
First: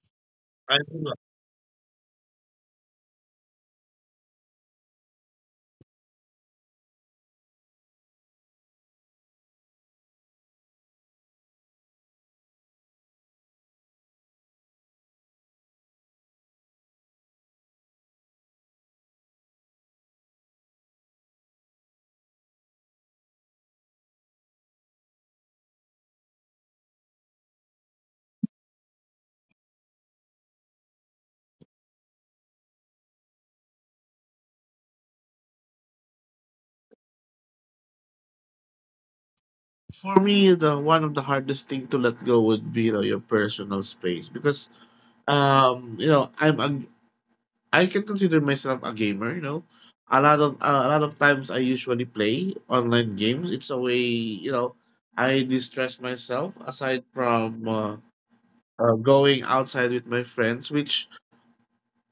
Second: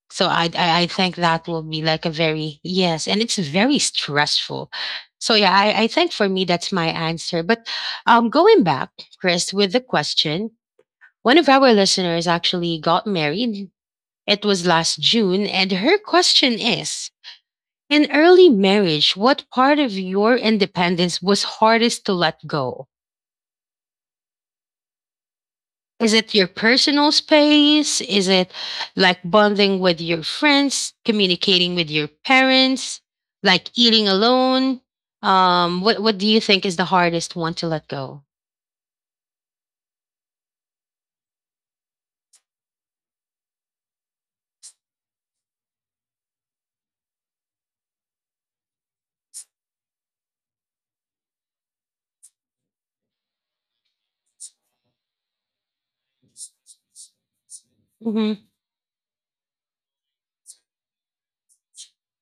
Speaker 1: So I, I
Speaker 2: I
Speaker 1: I
Speaker 2: do that.
Speaker 1: think that will be like a very, yes, and it's very stressful. So yeah, I think for me that's my answer. But going back, Chris, with the question, one of our listeners actually got married. It was last June, and her question is, in early marriage, what part of your independence was hardest to let go? Is it your personal space? Is it, like, bonding with your friends, communicating with your parents, like eating alone? What do you think is the hardest one to let go?
Speaker 2: For me, the one of the hardest thing to let go would be, your personal space, because um you know I'm a I can consider myself a gamer. A lot of times I usually play online games. It's a way, you know, I distress myself aside from
Speaker 1: Mm-hmm.
Speaker 2: going outside with my friends, which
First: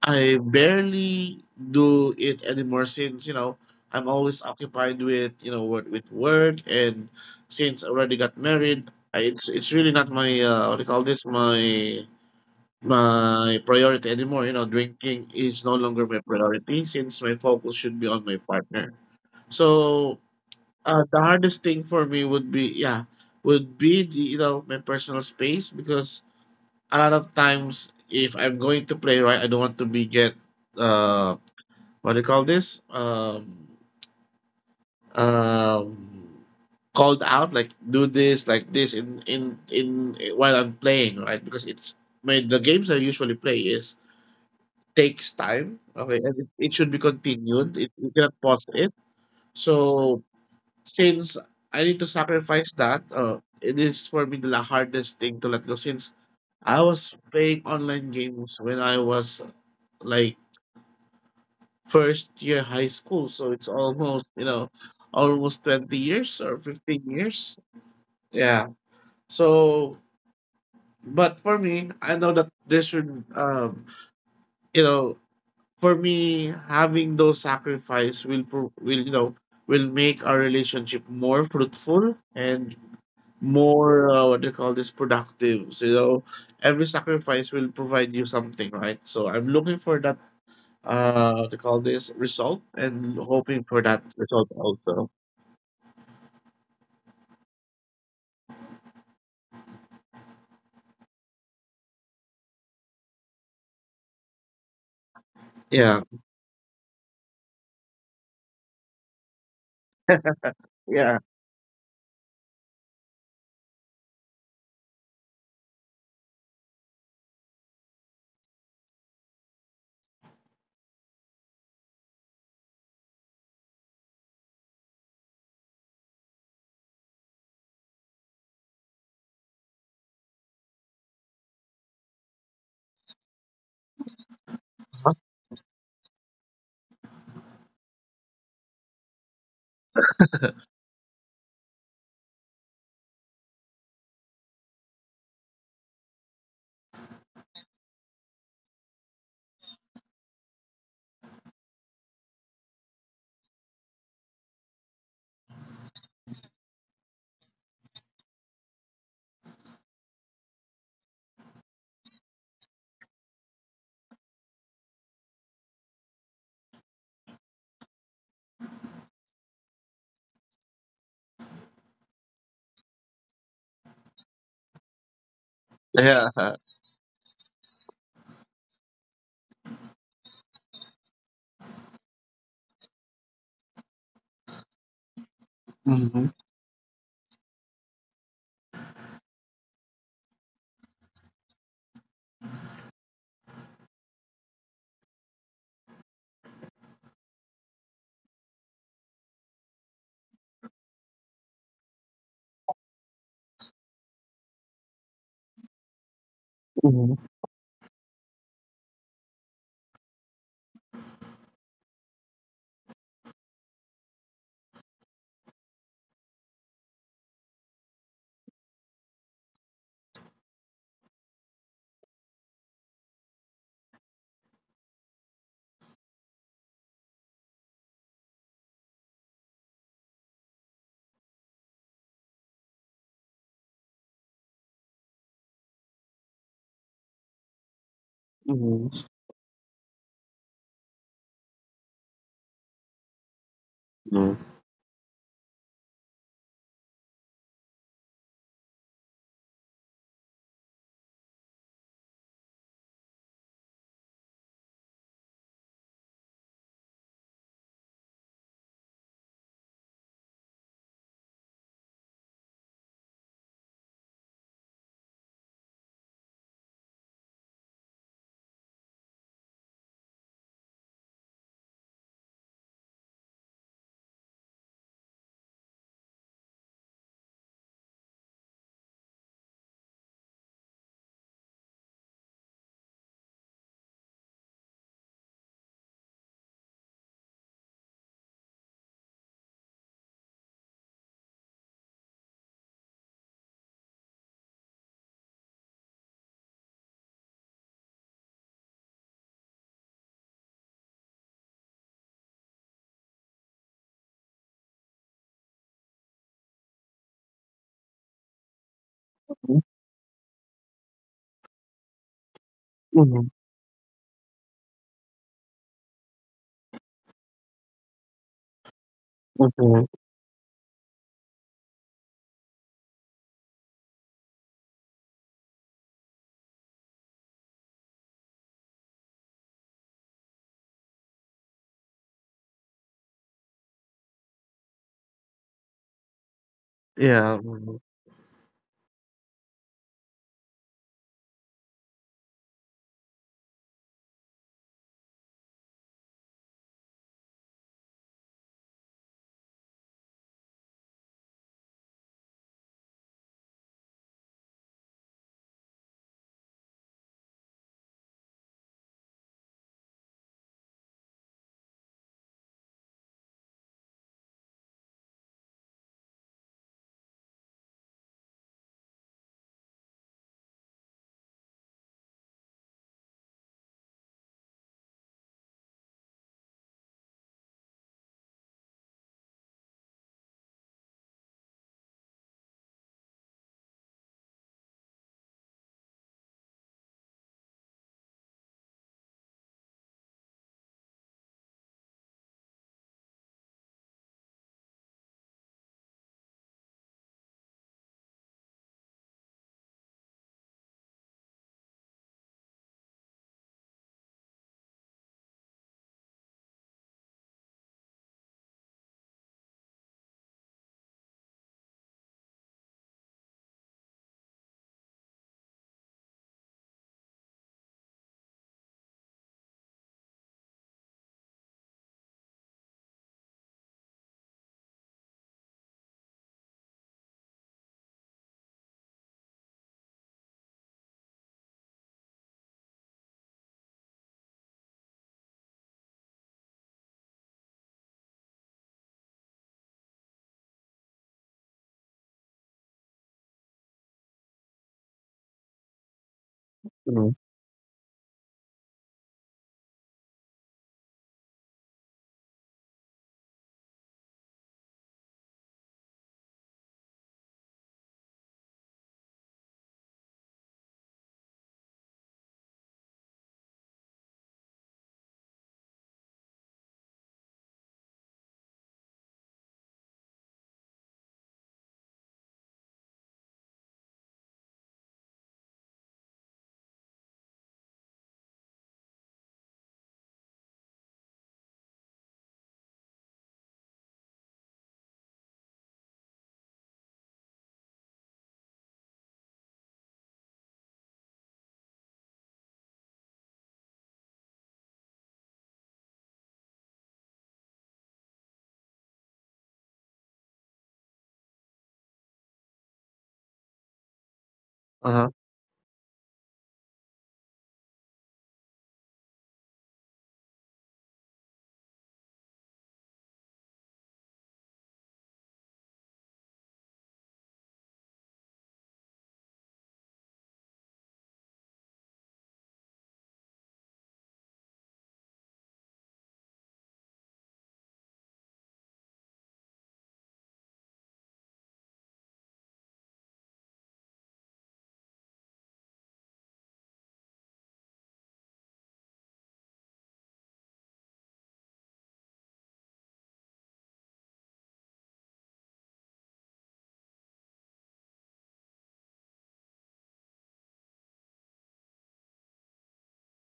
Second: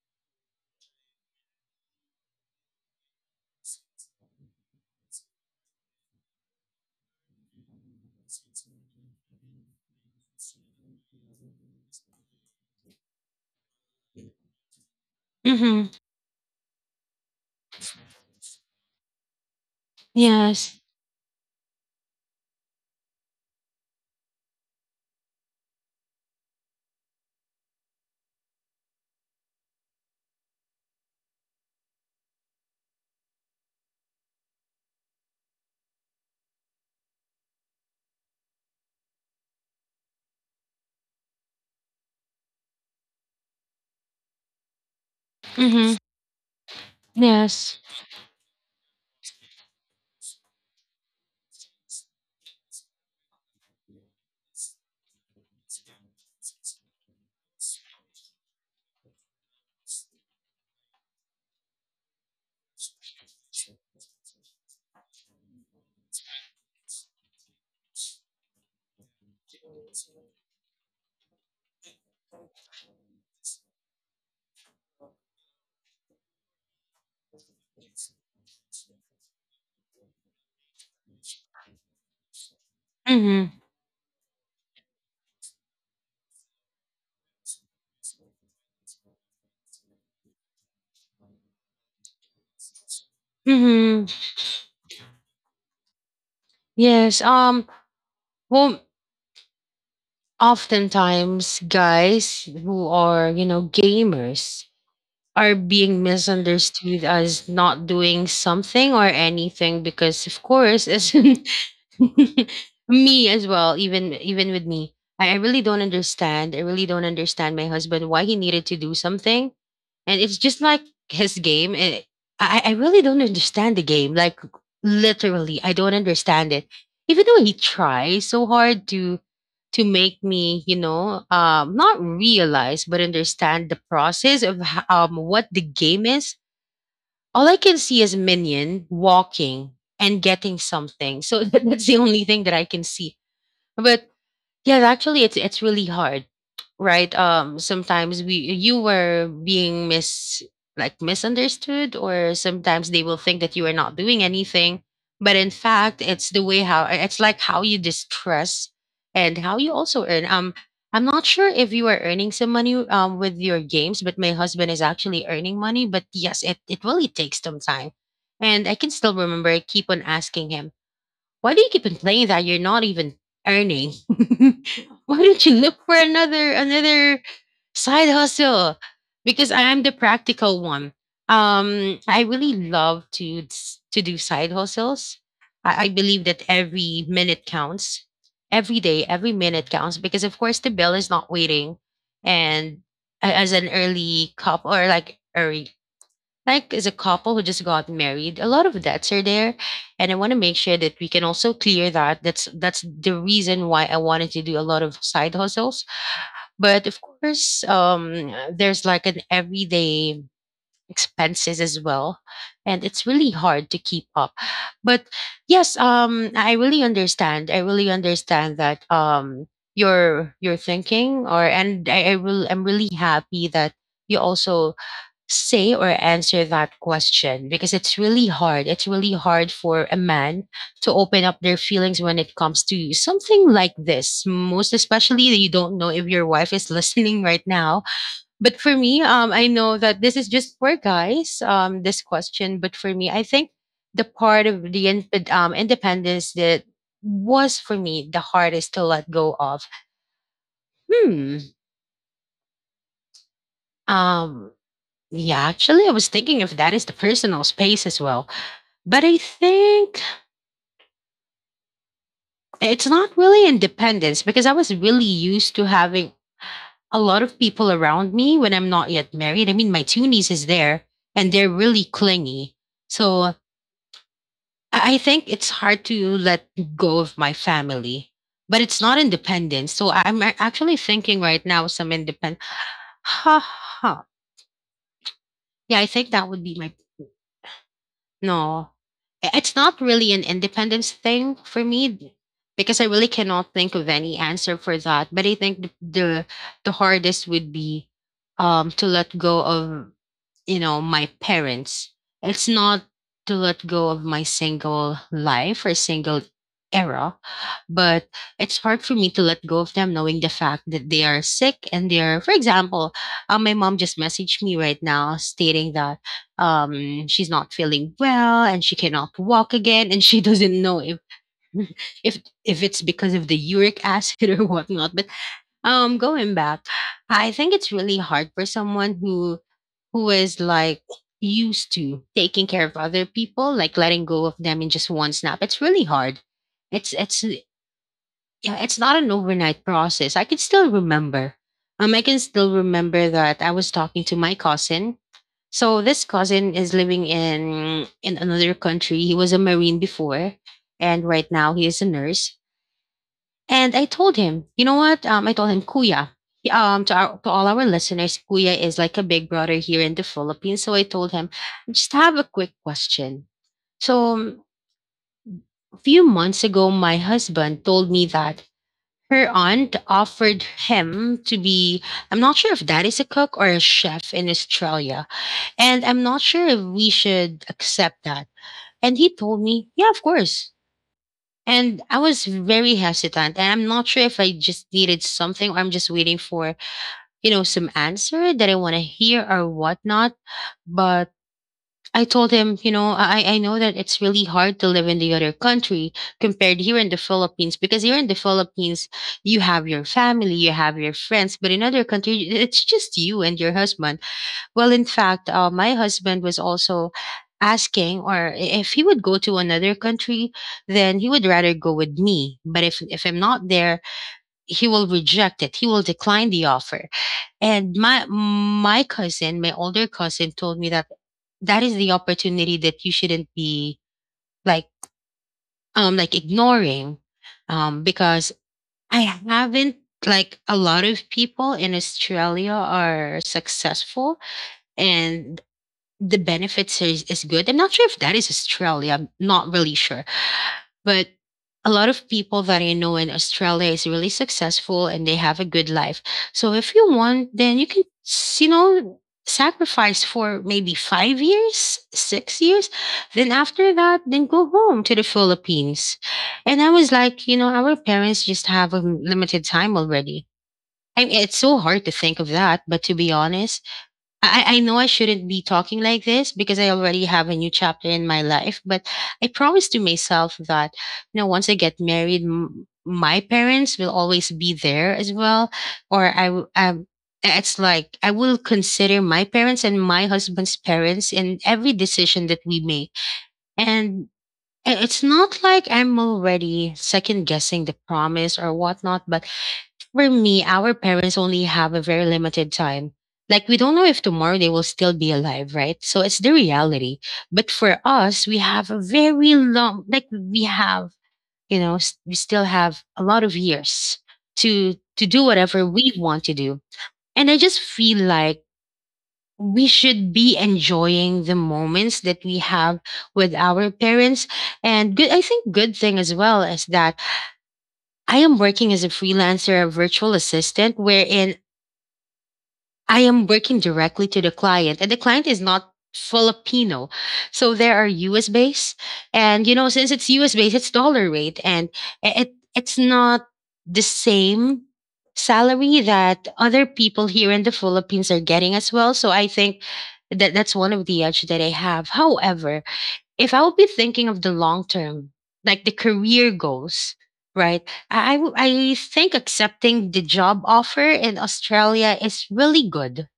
Speaker 2: I barely do it anymore since, I'm always occupied with, with work, and since I already got married, it's really not my, what do you call this, my priority anymore. Drinking is no
Speaker 1: Mm-hmm.
Speaker 2: longer my priority since my focus should be on my partner. So,
Speaker 1: Yes.
Speaker 2: the hardest thing for me would be— yeah— would be the you know, my personal space, because a lot of times if I'm going to play, right, I don't want to be get— uh what do you call this, um called out, like, do this like this, in while I'm playing, right, because it's my— the games I usually play is— takes time.
Speaker 1: Mm-hmm.
Speaker 2: Okay, and it should be continued.
Speaker 1: Yes.
Speaker 2: You cannot pause it. So since I need to sacrifice that, it is for me the hardest thing to let go. Since I was playing online games when I was, like, first year high school, so it's almost, almost 20 years or 15 years. Yeah. So, but for me, I know that there should— you know for me, having those sacrifice will will make our relationship more fruitful and
Speaker 1: Mm-hmm.
Speaker 2: more, what do you call this, productive. So, every sacrifice will provide you something, right? So I'm looking for that— what do you call this— result, and hoping for that
Speaker 1: Mm-hmm.
Speaker 2: result also.
Speaker 1: Yes. Well, oftentimes guys who are, you know, gamers, are
Speaker 2: Yeah,
Speaker 1: being misunderstood as not doing something or anything, because of course,
Speaker 2: yeah,
Speaker 1: as me as well, even with me, I really don't understand, my husband, why he needed to do something. And it's just like his game. And I really don't understand the game, like, literally I don't understand it, even though he tries so hard to make me, not realize but understand the process of, what the game is. All I can see is minion walking and getting something, so that's the only thing that I can see. But yeah, actually, it's really hard, right? Sometimes, we you were being mis, like, misunderstood, or sometimes they will think that you are not doing anything, but in fact, it's the way how, it's like how you distress and how you also earn. I'm not sure if you are earning some money with your games, but my husband is actually earning money. But yes, it really takes some time, and I can still remember. I keep on asking him, why do you keep complaining that you're not even earning? Why don't you look for
Speaker 2: yeah.
Speaker 1: another side hustle? Because I am the practical one. I really love to do side hustles. I
Speaker 2: Mm-hmm.
Speaker 1: believe that every minute counts. Every day, every minute counts, because of course the bill is not waiting. And as an early cop, or like early, like, as a couple who just got married, a lot of debts are there, and I want to make sure that we can also clear that. That's the reason why I wanted to do a lot of side hustles. But of
Speaker 2: Mm-hmm.
Speaker 1: course, there's like an everyday expenses as well, and it's really hard to keep up. But yes, I really understand that, your thinking, or and I will I'm really happy that you also say or answer that question, because it's really hard. It's really hard for a man to open up their feelings when it comes to something like this. Most especially that you don't know if your wife is listening right now. But
Speaker 2: Mm-hmm.
Speaker 1: for me, I know that this is just for guys, this question. But for me, I think the part of the, independence, that was for me the hardest to let go of. Hmm. Um, yeah, actually, I was thinking if that is the personal space as well. But I think it's not really independence, because I was really used to having a lot of people around me when I'm not yet married. I mean, my two nieces there, and they're really clingy. So I think it's hard to let go of my family, but it's not independence. So I'm actually thinking right now some independent. Ha ha. Yeah, I think that would be my. No, it's not really an independence thing for me, because I really cannot think of any answer for that. But I think the hardest would be to let go of, my parents. It's not to let go of my single life or single era, but it's hard for me to let go of them, knowing the fact that they are sick, and they are, for example,
Speaker 2: Mm-hmm.
Speaker 1: my mom just messaged me right now stating that she's not feeling well, and she cannot walk
Speaker 2: Mm-hmm.
Speaker 1: again, and she doesn't know if if it's because of the uric acid or whatnot. But going back, I think it's really hard for someone who is, like, used to taking care of other people, like letting go of them in just one snap. It's really hard. It's
Speaker 2: Yeah. Mm-hmm.
Speaker 1: Yeah, it's not an overnight process. I can still remember. I can still remember that I was talking to my cousin. So this cousin is living in another country. He was a marine before, and right now he is a nurse. And I told him, you know what? I told him, Kuya. To our to all our listeners, Kuya is like a big brother here in the Philippines. So I told him, "I just have a quick question. So a few months ago, my husband told me that her aunt offered him to be, I'm not sure if that is a cook or a chef in Australia. And I'm not sure if we should accept that. And he told me, yeah, of course. And I was very hesitant. And I'm not sure if I just needed something, or I'm just waiting for, some answer that I want to hear or whatnot. But I told him, you know, I know that it's really hard to live in the other country compared here in the Philippines, because here in the Philippines, you have your family, you have your friends, but in other country, it's just you and your husband. Well, in fact, my husband was also asking if he would go to another country, then he would rather go with me. But if I'm not there, he will reject it. He will decline the offer, and my cousin, my older cousin, told me that that is the opportunity that you shouldn't be, like, like ignoring, because I haven't, like, a lot of people in Australia are successful, and the benefits is good. I'm not sure if that is Australia. I'm not really sure, but a lot of people that I know in Australia is really successful, and they have a good life. So if you
Speaker 2: Mm-hmm.
Speaker 1: want, then you can, sacrifice for maybe 5 years, 6 years. Then after that, then go home to the Philippines. And I was like, our parents just have a limited time already. I mean, it's so hard to think of that, but to be honest, I know I shouldn't be talking like this, because I already have a new chapter in my life. But I promised to myself that, once I get married, my parents will always be there as well. Or it's like I will consider my parents and my husband's parents in every decision that we make. And it's not like I'm already second guessing the promise or whatnot. But for me, our parents only have a very limited time. Like, we don't know if tomorrow they will still be alive, right? So it's the reality. But for us, we have a very long, like, we have, we still have a lot of years to,
Speaker 2: Uh-huh.
Speaker 1: to do whatever we want to do. And I just feel like we should be enjoying the moments that we have with our parents. And good, I think good thing as well is that I am working as a freelancer, a virtual assistant, wherein I am working directly to the client, and the client is not Filipino. So there are US based. And, you know, since it's US based, it's dollar rate and it's not the same salary that other people here in the Philippines are getting as well. So I think that that's one of the edge that I have. However, if I would be thinking of the long term, like the career goals, right? I think accepting the job offer in Australia is really good,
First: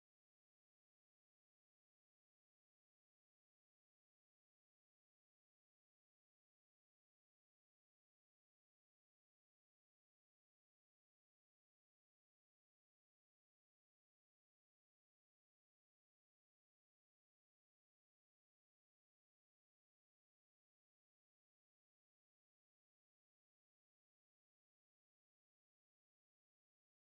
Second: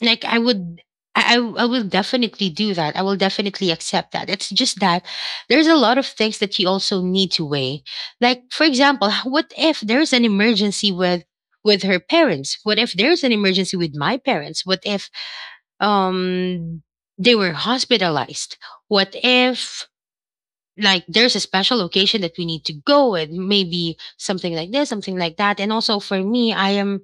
Speaker 1: like I would. I will definitely do that. I will definitely accept that. It's just that there's a lot of things that you also need to weigh. Like, for example, what if there's an emergency with her parents? What if there's an emergency with my parents? What if um they were hospitalized? What if like there's a special occasion that we need to go with? Maybe something like this, something like that. And also for me, I am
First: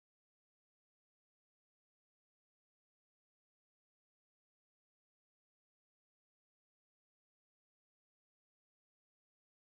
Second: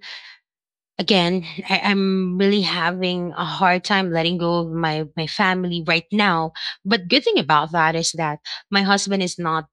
Speaker 1: again. I'm really having a hard time letting go of my family right now, but good thing about that is that my husband is not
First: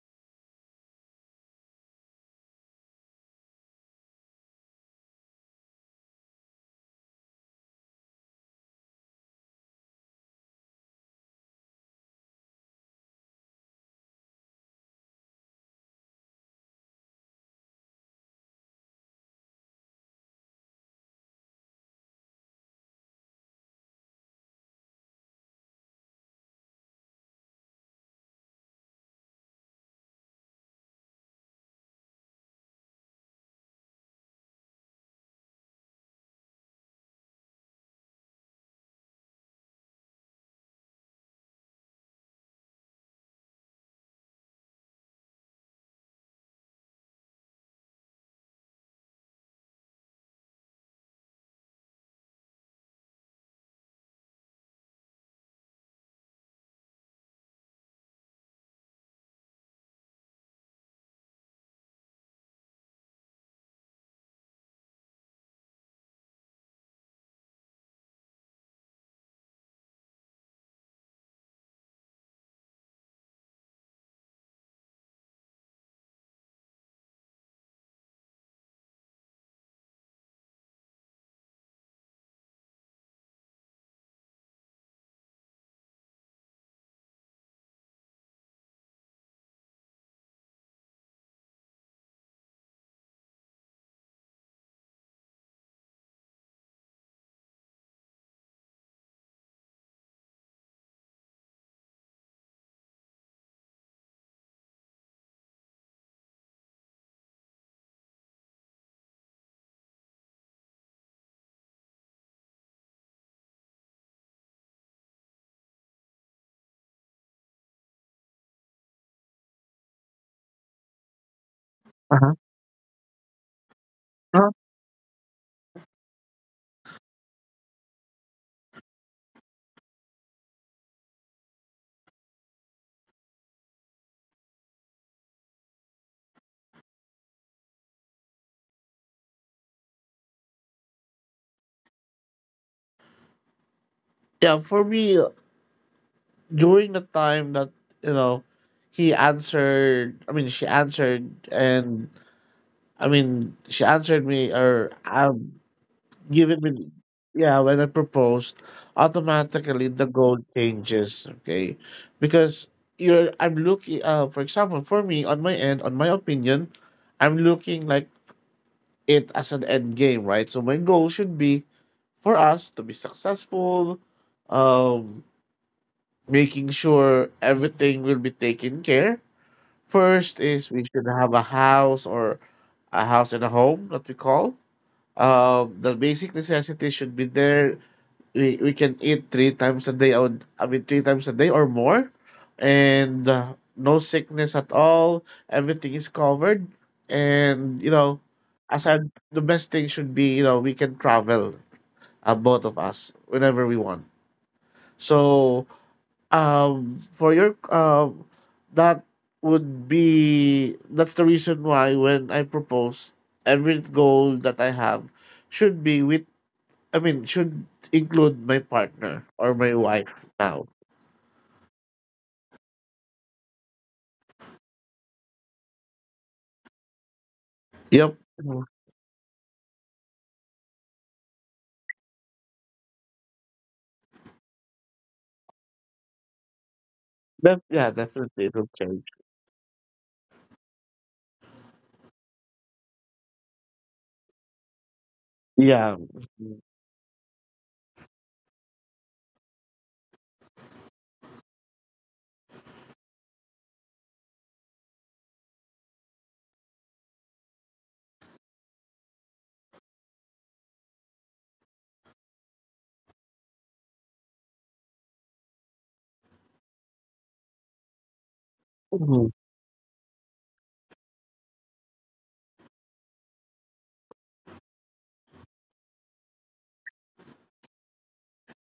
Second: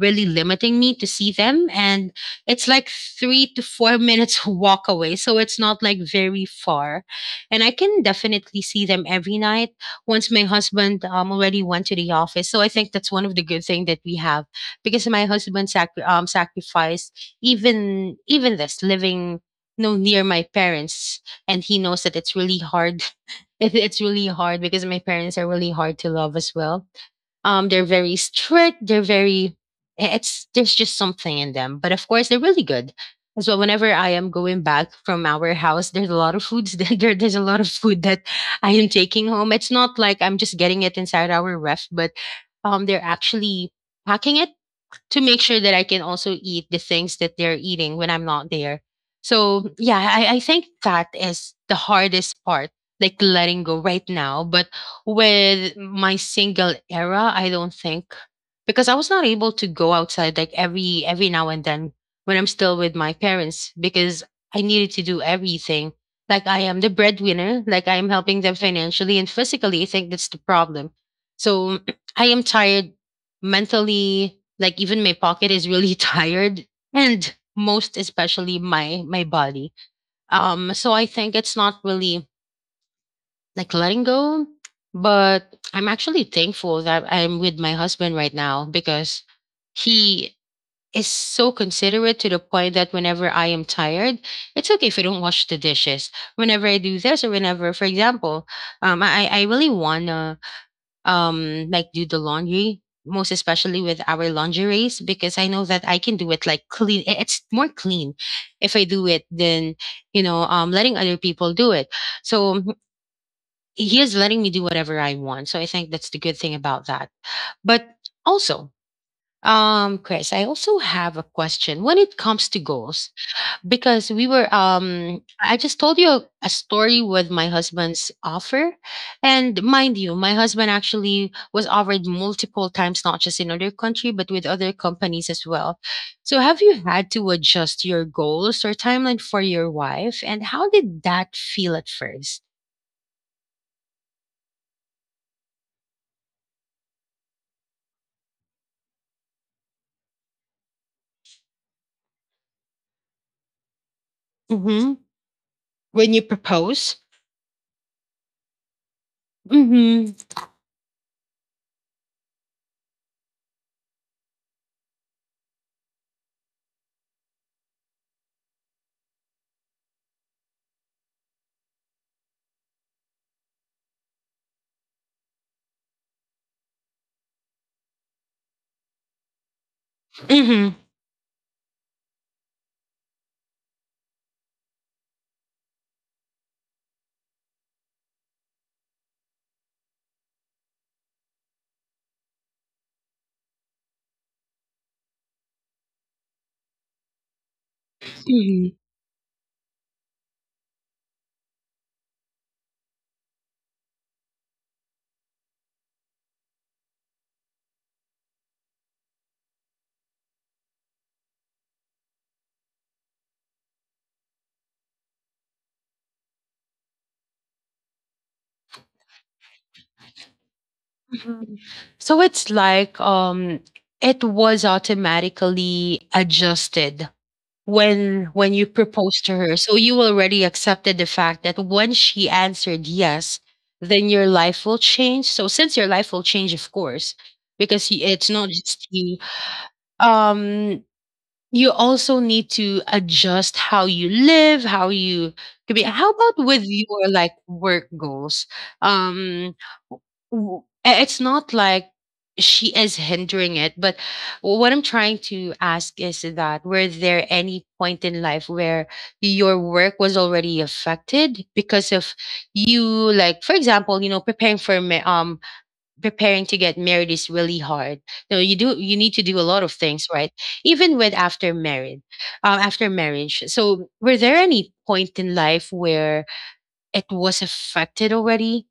Speaker 1: really limiting me to see them, and it's like 3 to 4 minutes walk away, so it's not like very far, and I can definitely see them every night once my husband already went to the office. So I think that's one of the good thing that we have because my husband sacrificed even this living no near my parents. And he knows that it's really hard. It's really hard because my parents are really hard to love as well. They're very strict, they're very, it's there's just something in them, but of course they're really good as well. Whenever I am going back from our house, there's a lot of foods there's a lot of food that I am taking home. It's not like I'm just getting it inside our ref, but they're actually packing it to make sure that I can also eat the things that they're eating when I'm not there. So yeah, I think that is the hardest part, like letting go right now. But with my single era, I don't think because I was not able to go outside like every now and then when I'm still with my parents because I needed to do everything. Like I am the breadwinner, like I am helping them financially and physically. I think that's the problem. So I am tired mentally, like even my pocket is really tired, and most especially my body. So I think it's not really like letting go, but I'm actually thankful that I'm with my husband right now because he is so considerate to the point that whenever I am tired, it's okay if I don't wash the dishes, whenever I do this, or whenever for example I really wanna like do the laundry, most especially with our lingeries, because I know that I can do it like clean. It's more clean if I do it than, you know, letting other people do it. So he is letting me do whatever I want. So I think that's the good thing about that. But also, Chris, I also have a question when it
Speaker 2: Uh-huh.
Speaker 1: comes to goals because we were
Speaker 2: Uh-huh.
Speaker 1: I just told you a story with my husband's offer. And mind you, my husband actually was offered multiple times, not just in other country, but with other companies as well. So have you had to adjust your goals or timeline for your wife, and how did that feel at first?
Speaker 2: Yeah, for me, during the time that, you know he answered I mean she answered, and— I mean, she answered me, or—
Speaker 1: Mm-hmm. When you
Speaker 2: given me—
Speaker 1: propose.
Speaker 2: yeah, when I proposed, automatically the
Speaker 1: Mm-hmm.
Speaker 2: goal changes. Okay, because, you're I'm looking, for example, for me, on my end, on my opinion, I'm looking, like, it as an end game, right, so my goal should be for us to be successful, um making sure everything will be taken care. First is,
Speaker 1: Mm-hmm.
Speaker 2: we should have a house— or a house and a home that we call. The basic necessities should be there. We can eat three times a day. I mean, three times a day or more, and, no sickness at all. Everything is covered, and,
Speaker 1: Mm-hmm.
Speaker 2: aside, the best thing should be, we can travel, both of us whenever we want. So, for your that would be that's the reason why when I propose, every goal that I have should be with— I mean, should include my partner or my wife now.
Speaker 1: So it's like it was automatically adjusted
Speaker 2: Yep.
Speaker 1: when
Speaker 2: Mhm.
Speaker 1: you proposed to her. So you already accepted the fact that when she answered yes, then your life will change. So since your life will change, of course, because
Speaker 2: Yeah,
Speaker 1: it's
Speaker 2: definitely
Speaker 1: not
Speaker 2: it will
Speaker 1: just
Speaker 2: change.
Speaker 1: you, um you also need to adjust how you live, how you could be.
Speaker 2: Yeah.
Speaker 1: How about with your like work goals? um w- it's not like she is hindering it, but what I'm trying to ask is that were there any point in life where your work was already affected because of you? Like, for example, you know, preparing for preparing to get married is really hard. No, you do. You need to
Speaker 2: Mhm.
Speaker 1: do a lot of things, right? Even with after married, after marriage. So, were there any point in life where it was affected already?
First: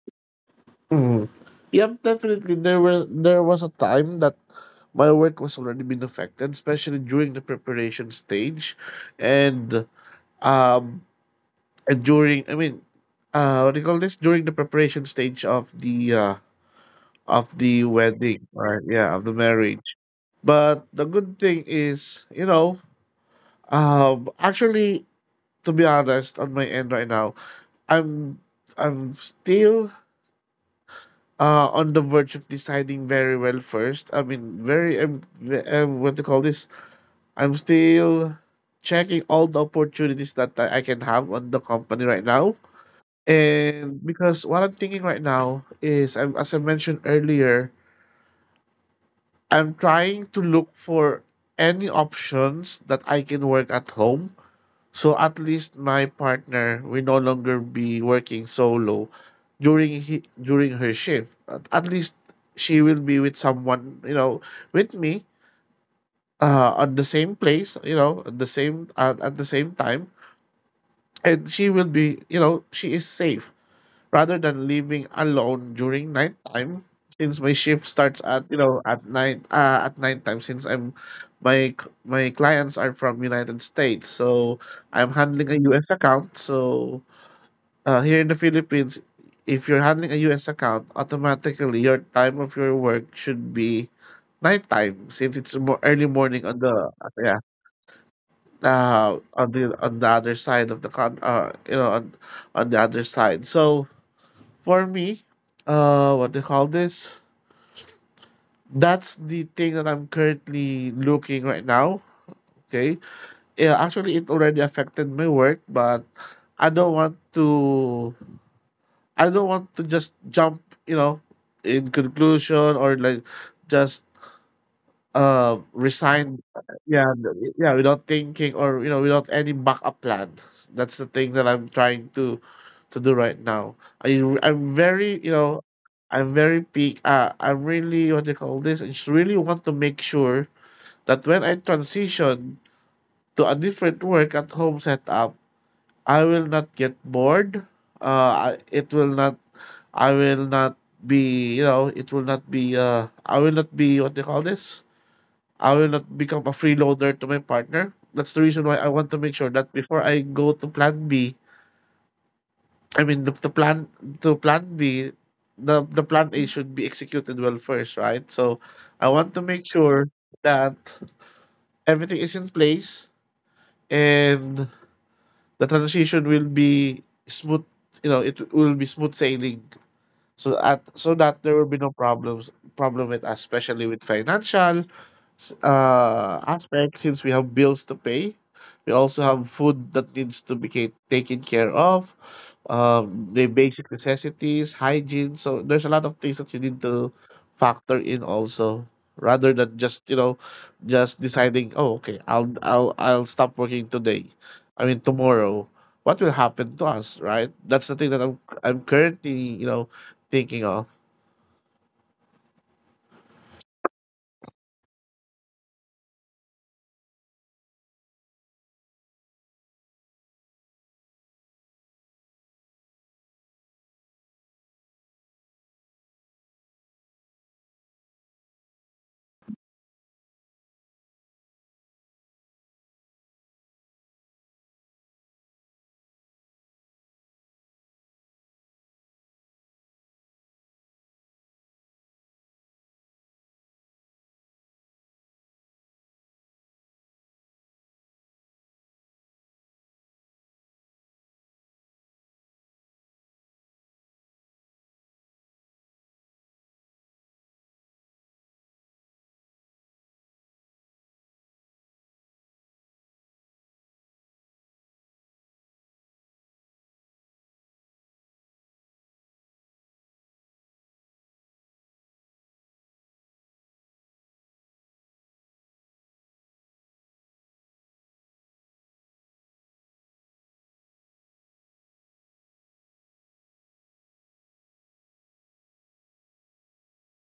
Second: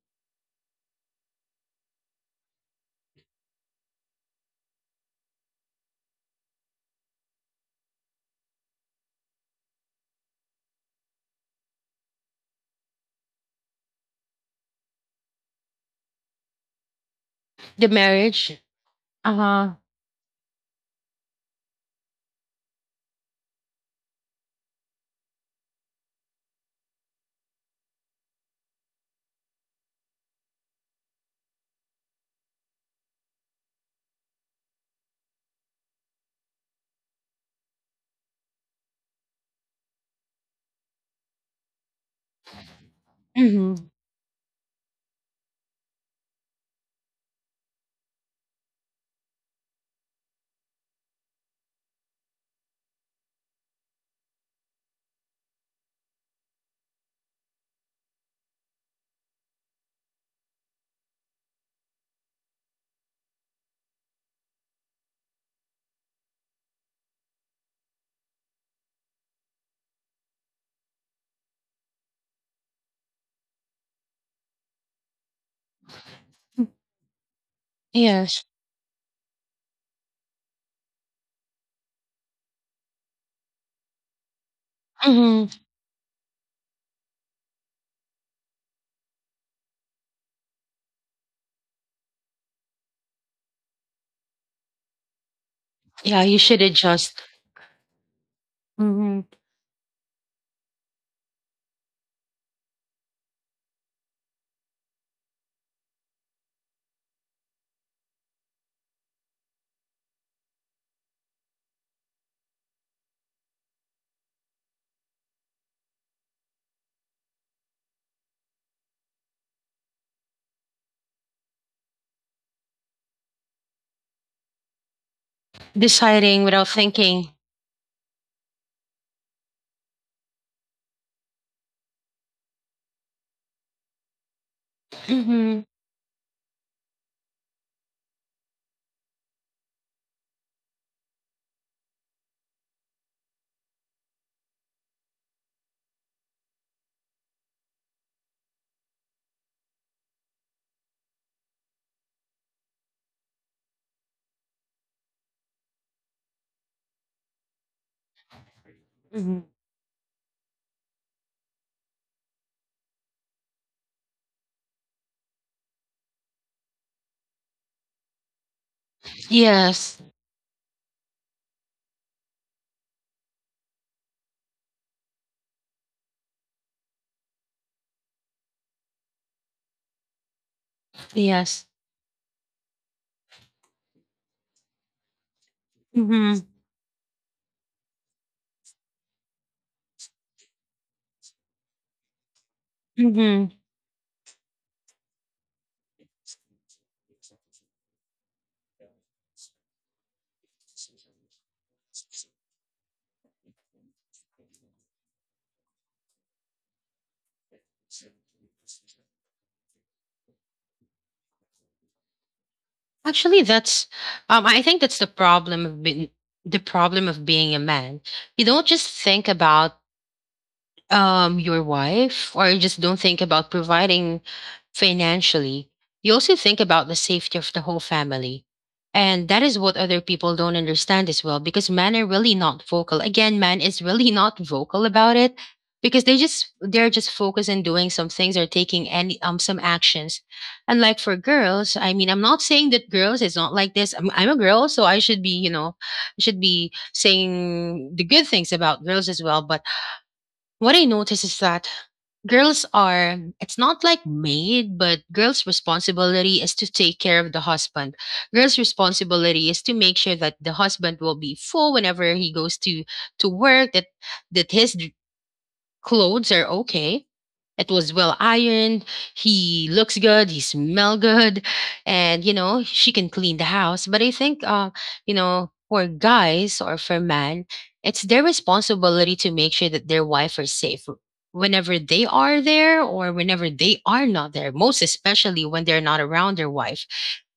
Speaker 2: Mhm. Yep, definitely. There was a time that my work was already being affected, especially during the preparation stage, and, um and during I mean, what do you call this? During the preparation stage of the,
Speaker 1: The
Speaker 2: wedding,
Speaker 1: marriage?
Speaker 2: or— yeah— of the
Speaker 1: Uh huh.
Speaker 2: marriage. But the good thing is, actually, to be honest, on my end right now, I'm I'm still, on the verge of deciding very well first. I mean, very, what do you call this? I'm still checking all the opportunities that I can have on the company right now.
Speaker 1: Hmm.
Speaker 2: And because what I'm thinking right now is, as I mentioned earlier, I'm trying to look for any options that I can work at home. So at least my partner will no longer be working solo during her shift. At least she will be with someone, you know, with me, on the same place, you know, at the same time, and she will be, she is safe, rather than living alone during nighttime, since my shift starts at,
Speaker 1: Yes.
Speaker 2: at night at nighttime, since my clients are from United States. So I'm handling
Speaker 1: Hmm.
Speaker 2: a US account. So, here in the Philippines, if you're handling a US account, automatically your time of your work should be nighttime, since it's more early
Speaker 1: Yeah, you
Speaker 2: morning on
Speaker 1: should
Speaker 2: the
Speaker 1: adjust.
Speaker 2: yeah,
Speaker 1: Hmm.
Speaker 2: on the other side of the— con on the other side, so— for me, what do you call this, that's the thing that I'm currently looking right now. Okay, yeah, actually it already affected my work, but I don't want to I don't want to just jump, you know, in conclusion, or like— just, resign.
Speaker 1: Deciding without
Speaker 2: Yeah,
Speaker 1: thinking.
Speaker 2: yeah, without thinking, or, without any backup plan. That's the thing that I'm trying to do right now. I'm very,
Speaker 1: Hmm.
Speaker 2: I'm very peak. I'm really what they call this. I just really want to make sure that when I transition to a different work at home setup, I will not get bored. It will not. I will not be. You know, it will not be. I will not be what they call this. I will not become a freeloader to my partner. That's the reason why I want to make
Speaker 1: Hmm.
Speaker 2: sure that before I go to plan B— I mean, the plan to plan B— the plan A should be executed well first, right? So I want to make
Speaker 1: Yes.
Speaker 2: sure that everything is in place and the transition will be smooth, it will be smooth sailing. So at so that there will
Speaker 1: Yes.
Speaker 2: be no problem with us, especially with financial,
Speaker 1: Hmm.
Speaker 2: aspect, since we have bills to pay. We also have food that needs to be taken care of, the
Speaker 1: Hmm.
Speaker 2: basic necessities, hygiene. So there's a lot of things that you need to factor in also, rather than just, just deciding, "Oh, okay, I'll— stop working today. I mean tomorrow." What will happen to us, right? That's the thing that I'm currently, thinking of.
Speaker 1: Actually, that's I think that's the problem of being the problem of being a man. You don't just think about your wife, or you just don't think about providing financially. You also think about the safety of the whole family, and that is what other people don't understand as well, because men are really not vocal. Again, man is really not vocal about it because they just they're just focused on doing some things or taking any some actions. And like for girls, I mean, I'm not saying that girls is not like this. I'm a girl, so I should be, you know, I should be saying the good things about girls as well. But what I notice is that girls are, it's not like maid, but girls' responsibility is to take care of the husband. Girls' responsibility is to make sure that the husband will be full whenever he goes to work, that that his clothes are okay. It was well ironed. He looks good. He smell good, and you know she can clean the house. But I think, you know, for guys or for men, it's their responsibility to make sure that their wife are safe whenever they are there or whenever they are not there. Most especially when they're not around their wife.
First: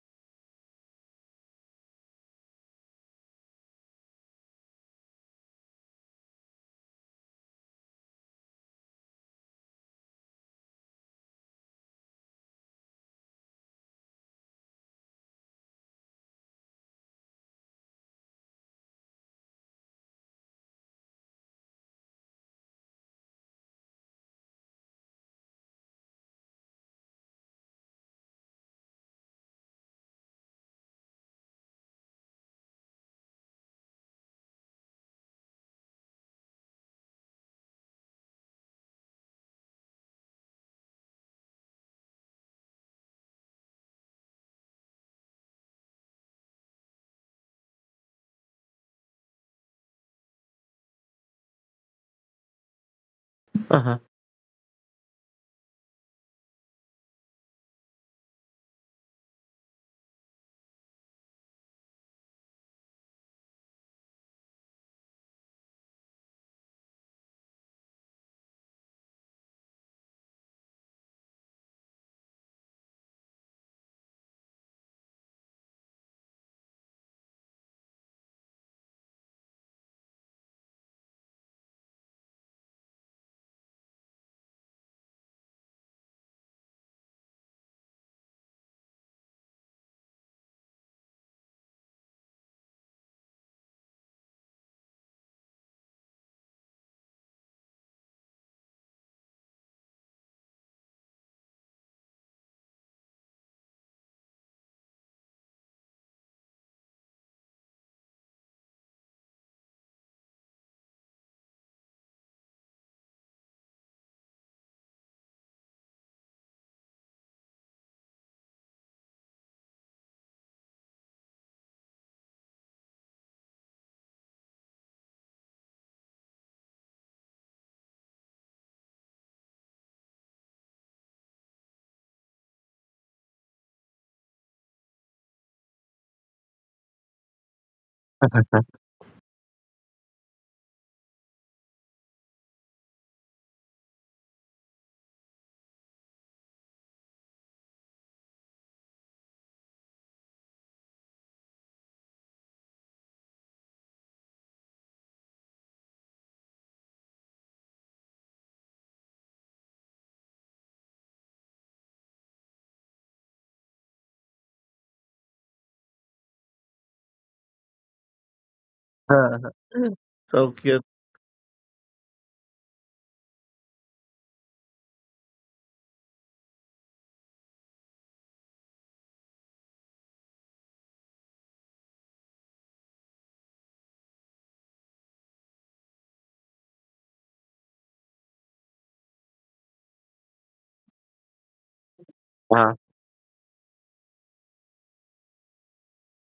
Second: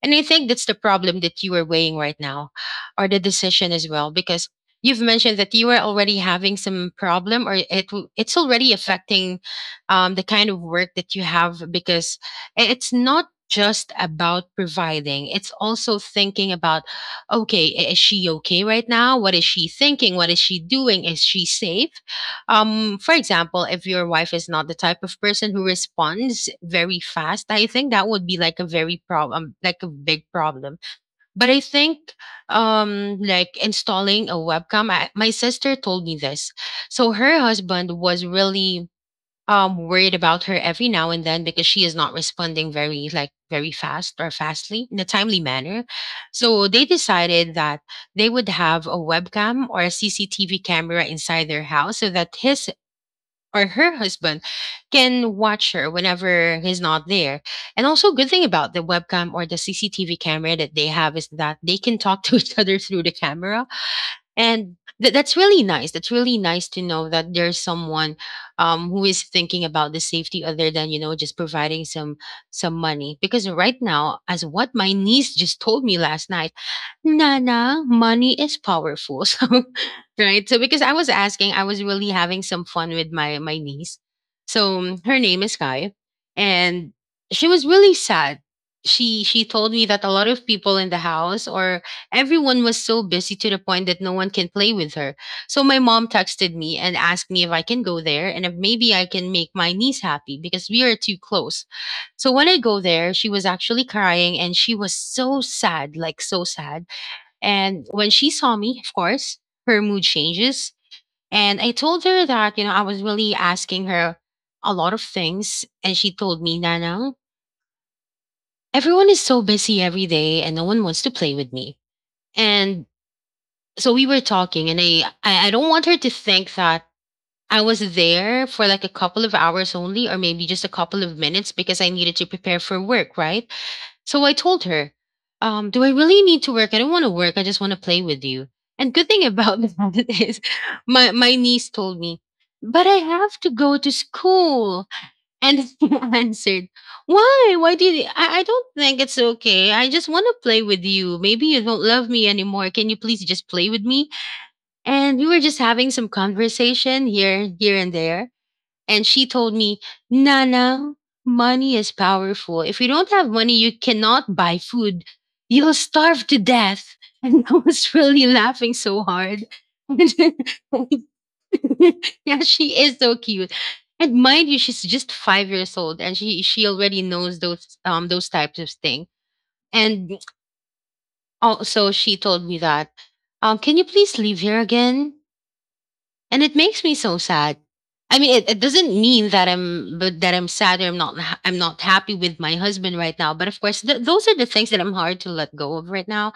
Speaker 1: And I think that's the problem that you are weighing right now, or the decision as well, because you've mentioned that you were already having some problem, or it's already affecting the kind of work that you have because it's not just about providing, it's also thinking about, okay, is she okay right now? What is she thinking? What is she doing? Is she safe? For example, if your wife is not the type of person who responds very fast, I think that would be like a very problem, like a big problem. But I think like installing a webcam. My sister told me this. So her husband was really worried about her every now and then because she is not responding very like very fast or fastly in a timely manner. So they decided that they would have a webcam or a CCTV camera inside their house so that his or her husband can watch her whenever he's not there. And also, good thing about the webcam or the CCTV camera that they have is that they can talk to each other through the camera. And that's really nice. That's really nice to know that there's someone who is thinking about the safety other than, you know, just providing some money. Because right now, as what my niece just told me last night, Nana, money is powerful. So, right? So because I was asking, I was really having some fun with my niece. So her name is Kai, and she was really sad. She told me that a lot of people in the house or everyone was so busy to the point that no one can play with her. So my mom texted me and asked me if I can go there and if maybe I can make my niece happy because we are too close. So when I go there, she was actually crying and she was so sad, like so sad, and when she saw me, of course, her mood changes. And I told her that, you know, I was really asking her a lot of things. And she told me, Nana, everyone is so busy every day and no one wants to play with me. And so we were talking, and I don't want her to think that I was there for like a couple of hours only, or maybe just a couple of minutes because I needed to prepare for work, right? So I told her, do I really need to work? I don't want to work. I just want to play with you. And good thing about that is my niece told me, but I have to go to school. And I answered, why? Why did you? I don't think it's okay. I just want to play with you. Maybe you don't love me anymore. Can you please just play with me? And we were just having some conversation here, here and there. And she told me, Nana, money is powerful. If you don't have money, you cannot buy food. You'll starve to death. And I was really laughing so hard. Yeah,
Speaker 2: So cute.
Speaker 1: she is so cute. And mind you, she's just 5 years old and she already knows those types of things. And also she told me that, can you please leave here again? And it makes me so sad. I mean, it doesn't mean that I'm but that I'm sad or I'm not ha- I'm not happy with my husband right now, but of course, those are the things that I'm hard to let go of right now,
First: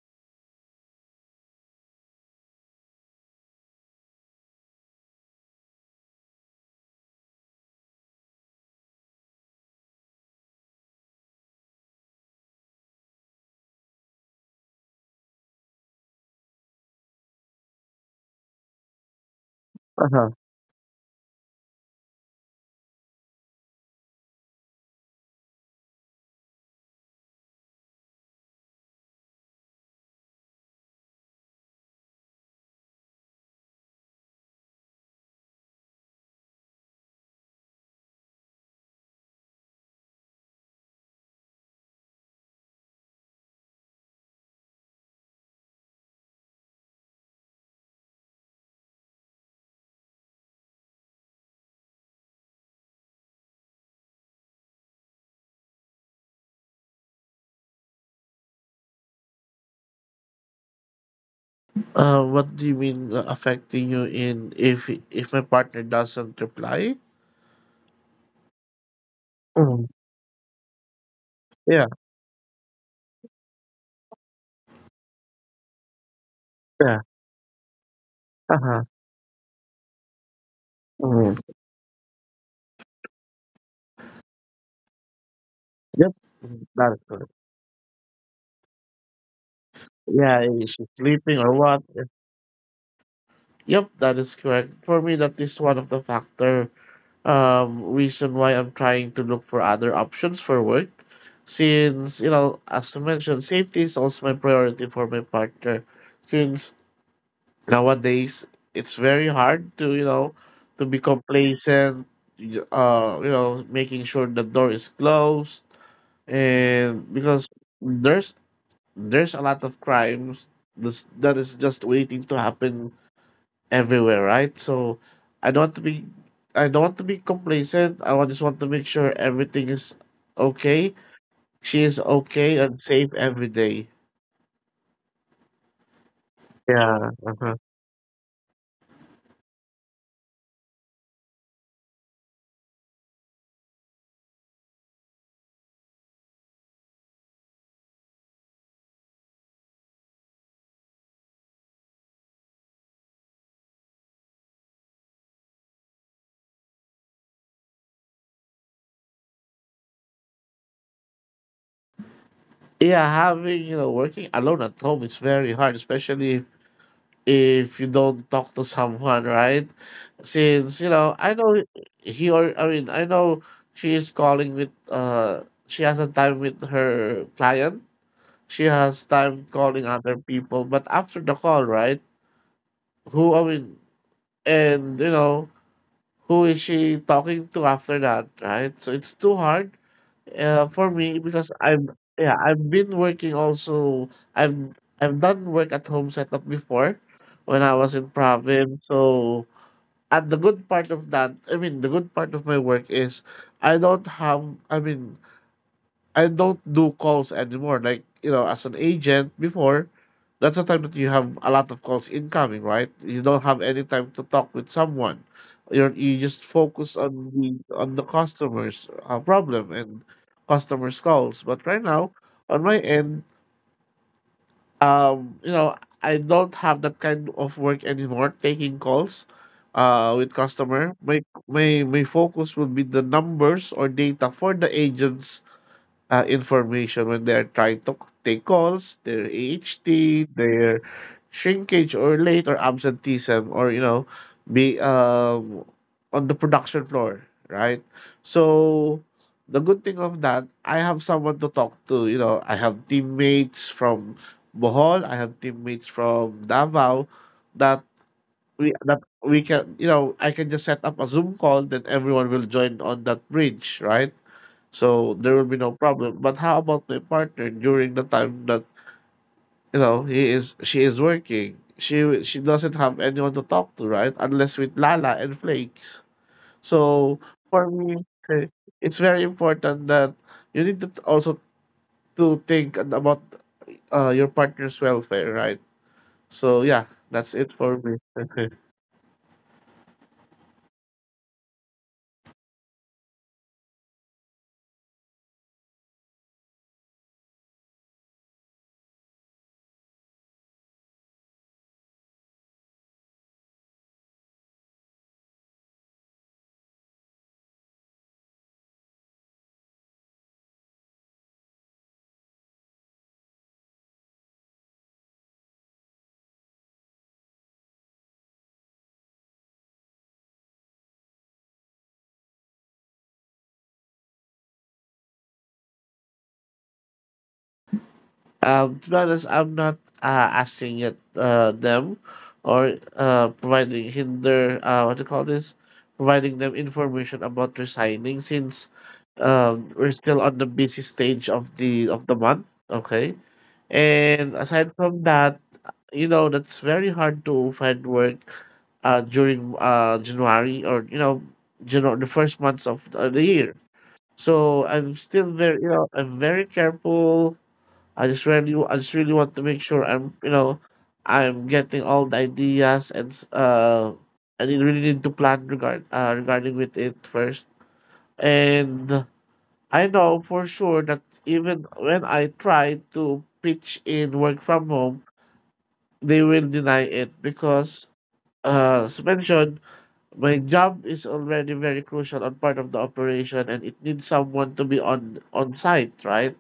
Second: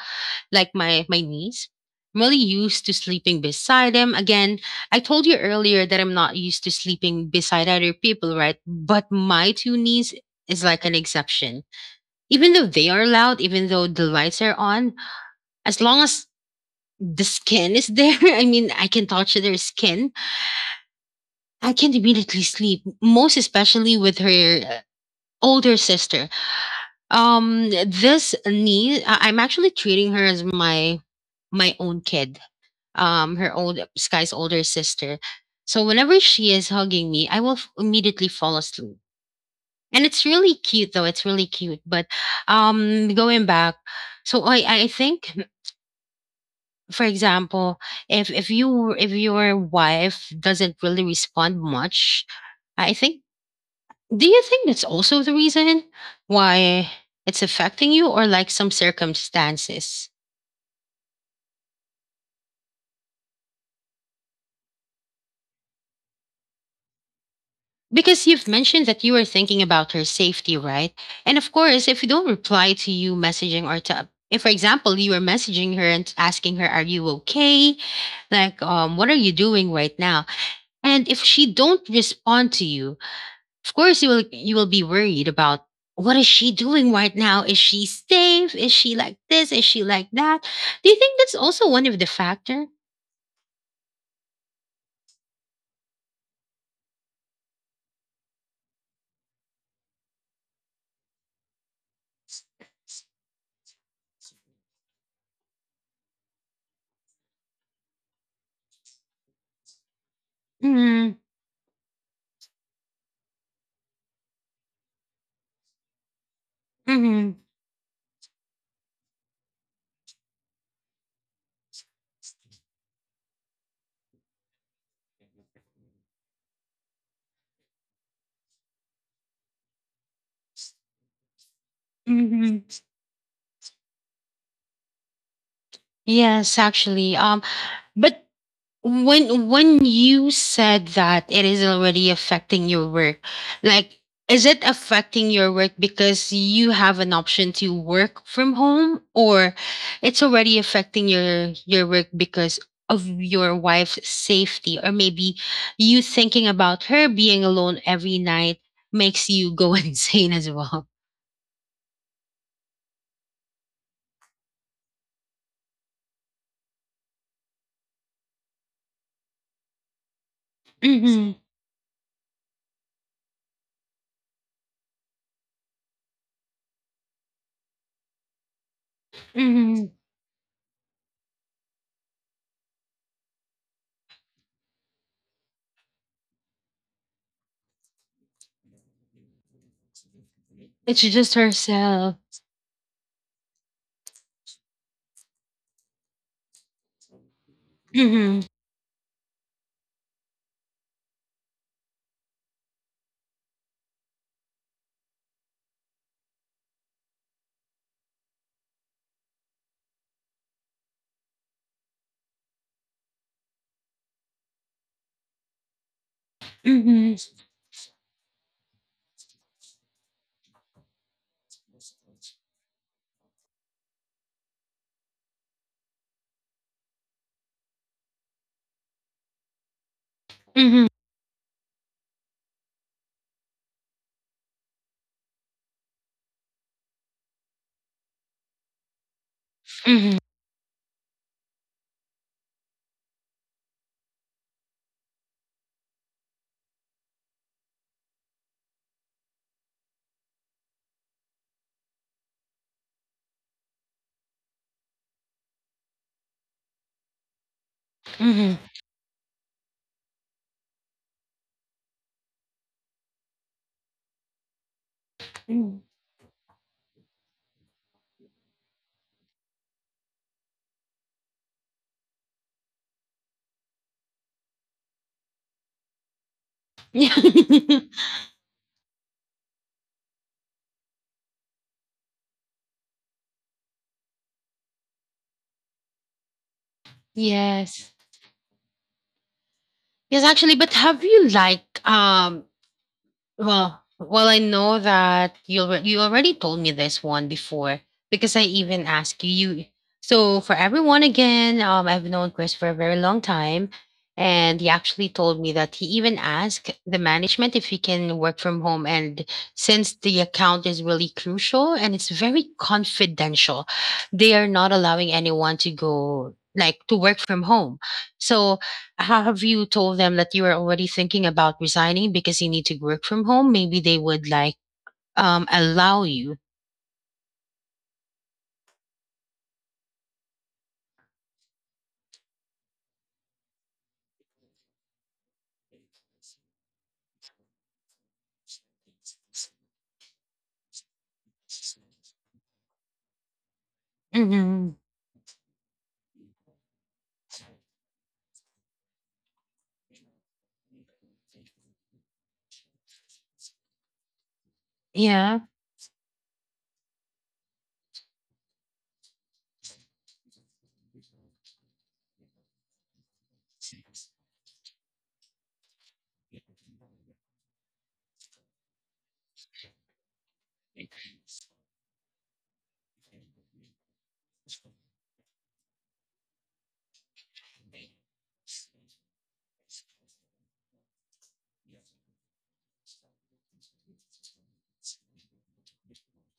Speaker 1: like my niece. I'm really used to sleeping beside him again. I told you earlier that I'm not used to sleeping beside other people, right? But my two knees is like an exception. Even though they are loud, even though the lights are on, as long as the skin is there, I mean I can touch their skin,
Speaker 2: Uh-huh.
Speaker 1: I can't immediately sleep, most especially with her uh, older sister. This niece, I'm actually treating her as my own kid. Her old Sky's older sister. So whenever she is hugging me, immediately fall asleep. And it's really cute, though. It's really cute. But going back, so I think, for example, if your wife doesn't really respond much, I think, do you think that's also the reason why it's affecting you or like some circumstances?
Speaker 2: What do you mean, affecting you, in if my partner doesn't reply?
Speaker 1: Because you've mentioned that you were thinking
Speaker 2: Mm,
Speaker 1: about her safety, right? And of
Speaker 2: yeah,
Speaker 1: course, if you don't reply to you messaging or to, if for example, you were messaging her and asking her, are
Speaker 2: yeah.
Speaker 1: you okay? Like,
Speaker 2: Uh-huh.
Speaker 1: what are you doing right now? And if
Speaker 2: Mm,
Speaker 1: she don't respond to you, of course, you will be worried about
Speaker 2: yep,
Speaker 1: what is she
Speaker 2: mhm,
Speaker 1: doing
Speaker 2: that is
Speaker 1: right
Speaker 2: correct.
Speaker 1: now? Is she safe? Is she like this? Is she like that?
Speaker 2: Yeah, is she
Speaker 1: Do you think that's
Speaker 2: sleeping or
Speaker 1: also
Speaker 2: what?
Speaker 1: one of the factor?
Speaker 2: Yep, that is correct. For me, that is one of the factor, reason why I'm trying to look for other options for work, since, as I mentioned, safety is also my priority for my partner, since nowadays it's very hard to, to be
Speaker 1: Mm-hmm.
Speaker 2: complacent, making sure the door is closed, and
Speaker 1: Mm-hmm.
Speaker 2: because there's there's a lot of crimes, this that is just waiting to happen everywhere, right, so I don't want to be I don't want to be complacent. Just want to make sure everything is okay, she is okay
Speaker 1: Mm-hmm.
Speaker 2: and safe every day.
Speaker 1: Yes,
Speaker 2: Yeah.
Speaker 1: actually.
Speaker 2: Uh-huh.
Speaker 1: But when you said that it is already affecting your work, like is it affecting your work because you have an option to work from home, or it's already affecting your work because of your wife's safety, or maybe you thinking about her being alone every night makes you go insane as well?
Speaker 2: Yeah, having, working alone at home is very hard, especially if you don't talk to someone, right? Since,
Speaker 1: Hmm.
Speaker 2: I know he or I mean, I know she is calling with— she has a time with her client. She has time calling
Speaker 1: Hmm.
Speaker 2: other people, but after the call, right? Who— I mean, and, who is she talking to after that, right? So it's too hard, for
Speaker 1: It's
Speaker 2: me,
Speaker 1: just
Speaker 2: because I'm
Speaker 1: herself.
Speaker 2: yeah, I've been working also. I've done work at home setup before when I was in
Speaker 1: Hmm.
Speaker 2: province, so— and the good part of that, I mean, the good part of my work is, I don't have— I mean, I don't do calls anymore. Like, as an agent before, that's the time that you have a lot of calls incoming, right? You don't have any time to talk with someone. You just focus
Speaker 1: Hmm.
Speaker 2: on the customer's, problem and customer's calls. But right now, on my end, um, you know, I don't have that kind of work anymore, taking calls, with
Speaker 1: Hmm.
Speaker 2: customer. My focus would be the numbers or data for the agents, information when they're trying to take calls, their
Speaker 1: Hmm.
Speaker 2: AHT, their shrinkage or late or absenteeism, or, be on the production floor, right? So the good thing of that, I have someone to talk to. I have teammates from Bohol, I have teammates from Davao, that
Speaker 1: Hmm.
Speaker 2: that we can you know I can just set up a Zoom call, then everyone will join on that bridge, right? So there will be no problem. But how about my partner during the time that, he is she is working? She doesn't have anyone to talk to, right? Unless with Lala and Flakes. So for me, eh, it's very important that you need also to think about, your partner's welfare, right? So yeah, that's it for
Speaker 1: Yes. Yes,
Speaker 2: me.
Speaker 1: actually, but have you like well, I know that you already told me this one before, because I even asked you. So for everyone again, I've known Chris for a very long time, and he actually told me that he even asked the management if he can work from home. And since the account is really crucial and it's very confidential, they are not allowing anyone to go like to work from home. So have you told them that you are already thinking about resigning because you need to work from home? Maybe they would like allow you.
Speaker 2: To be honest, I'm not, asking it, them, or, providing hinder— what do you call this, providing them information about resigning, since, we're still on the busy stage of the month. Okay, and aside
Speaker 1: Hmm.
Speaker 2: from that, you know, that's very hard to find work, during, January, or, the first months of the year. So I'm still
Speaker 1: Yeah.
Speaker 2: very, I'm very careful. I just really want to make sure I'm, I'm getting all the ideas, and really need to plan, regarding with it first. And I know for sure that even when I try to pitch in work from home, they will deny it because, as mentioned, my job is already very crucial on part of the operation, and it needs someone to be on site, right?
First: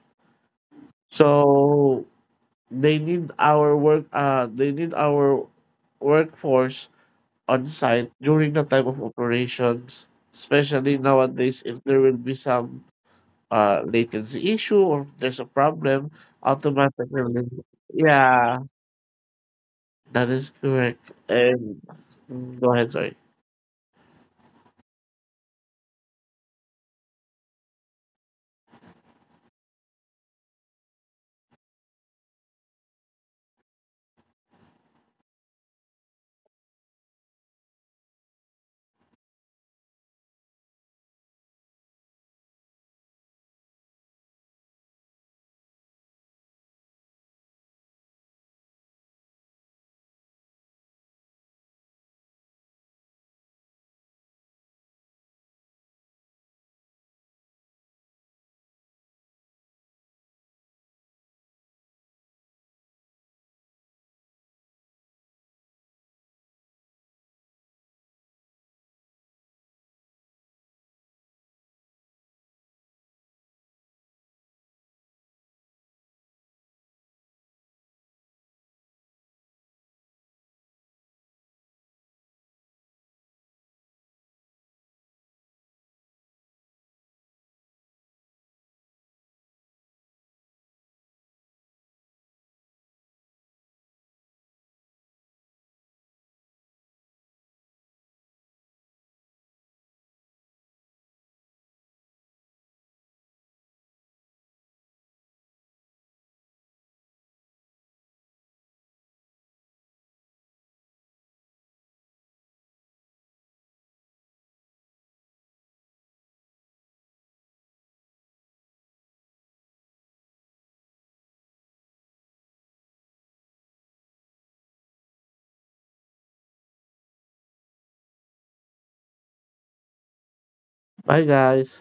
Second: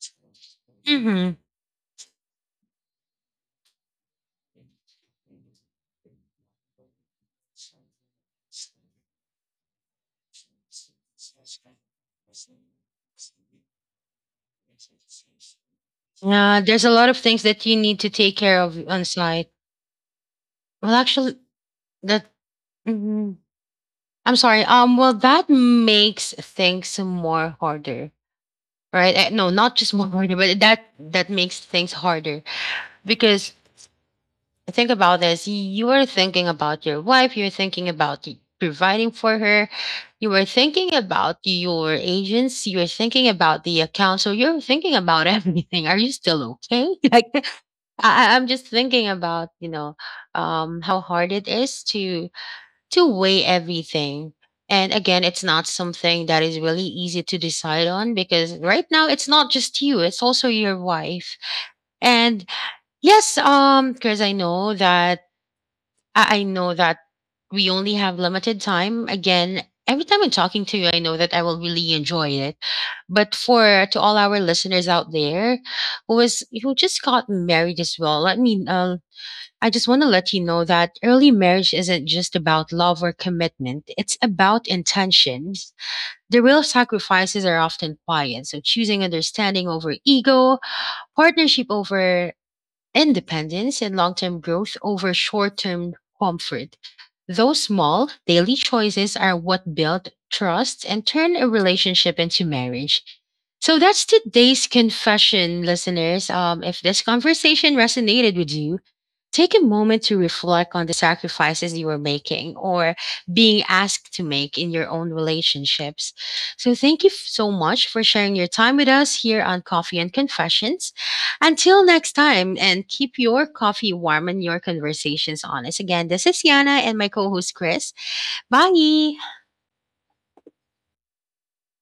Speaker 1: Mm-hmm.
Speaker 2: So they need our work. They need our workforce on site during the time of operations, especially nowadays. If there will be some, latency issue, or if there's a problem,
Speaker 1: There's a lot of
Speaker 2: automatically.
Speaker 1: things that you need to take care
Speaker 2: Yeah,
Speaker 1: of on site.
Speaker 2: that is
Speaker 1: Well,
Speaker 2: correct.
Speaker 1: actually,
Speaker 2: And—
Speaker 1: that
Speaker 2: Go ahead. Sorry.
Speaker 1: mhm. I'm sorry. Well, that makes things more harder, right? Eh, no, not just more harder, but that that makes things harder, because think about this. You are thinking about your wife. You're thinking about providing for her. You were thinking about your agents. You are thinking about the account. So you're thinking about everything. Are you still okay? Like I'm just thinking about how hard it is to weigh everything. And again, it's not something that is really easy to decide on, because right now it's not just you; it's also your wife. And yes, because I know that I know that we only have limited time. Again, every time I'm talking to you, I know that I will really enjoy it. But for to all our listeners out there who is who just got married as well, let me I just want to let you know that early marriage isn't just about love or commitment. It's about intentions. The real sacrifices are often quiet. So choosing understanding over ego, partnership over independence, and long term growth over short term comfort. Those small daily choices are what build trust and turn a relationship into marriage. So that's today's confession, listeners. If this conversation resonated with you, take a moment to reflect on the sacrifices you are making or being asked to make in your own relationships. So thank you so much for sharing your time with us here on Coffee and Confessions. Until next time, and keep your coffee warm and your conversations honest. Again, this is Yana and my co host Chris. Bye.
Speaker 2: Bye, guys.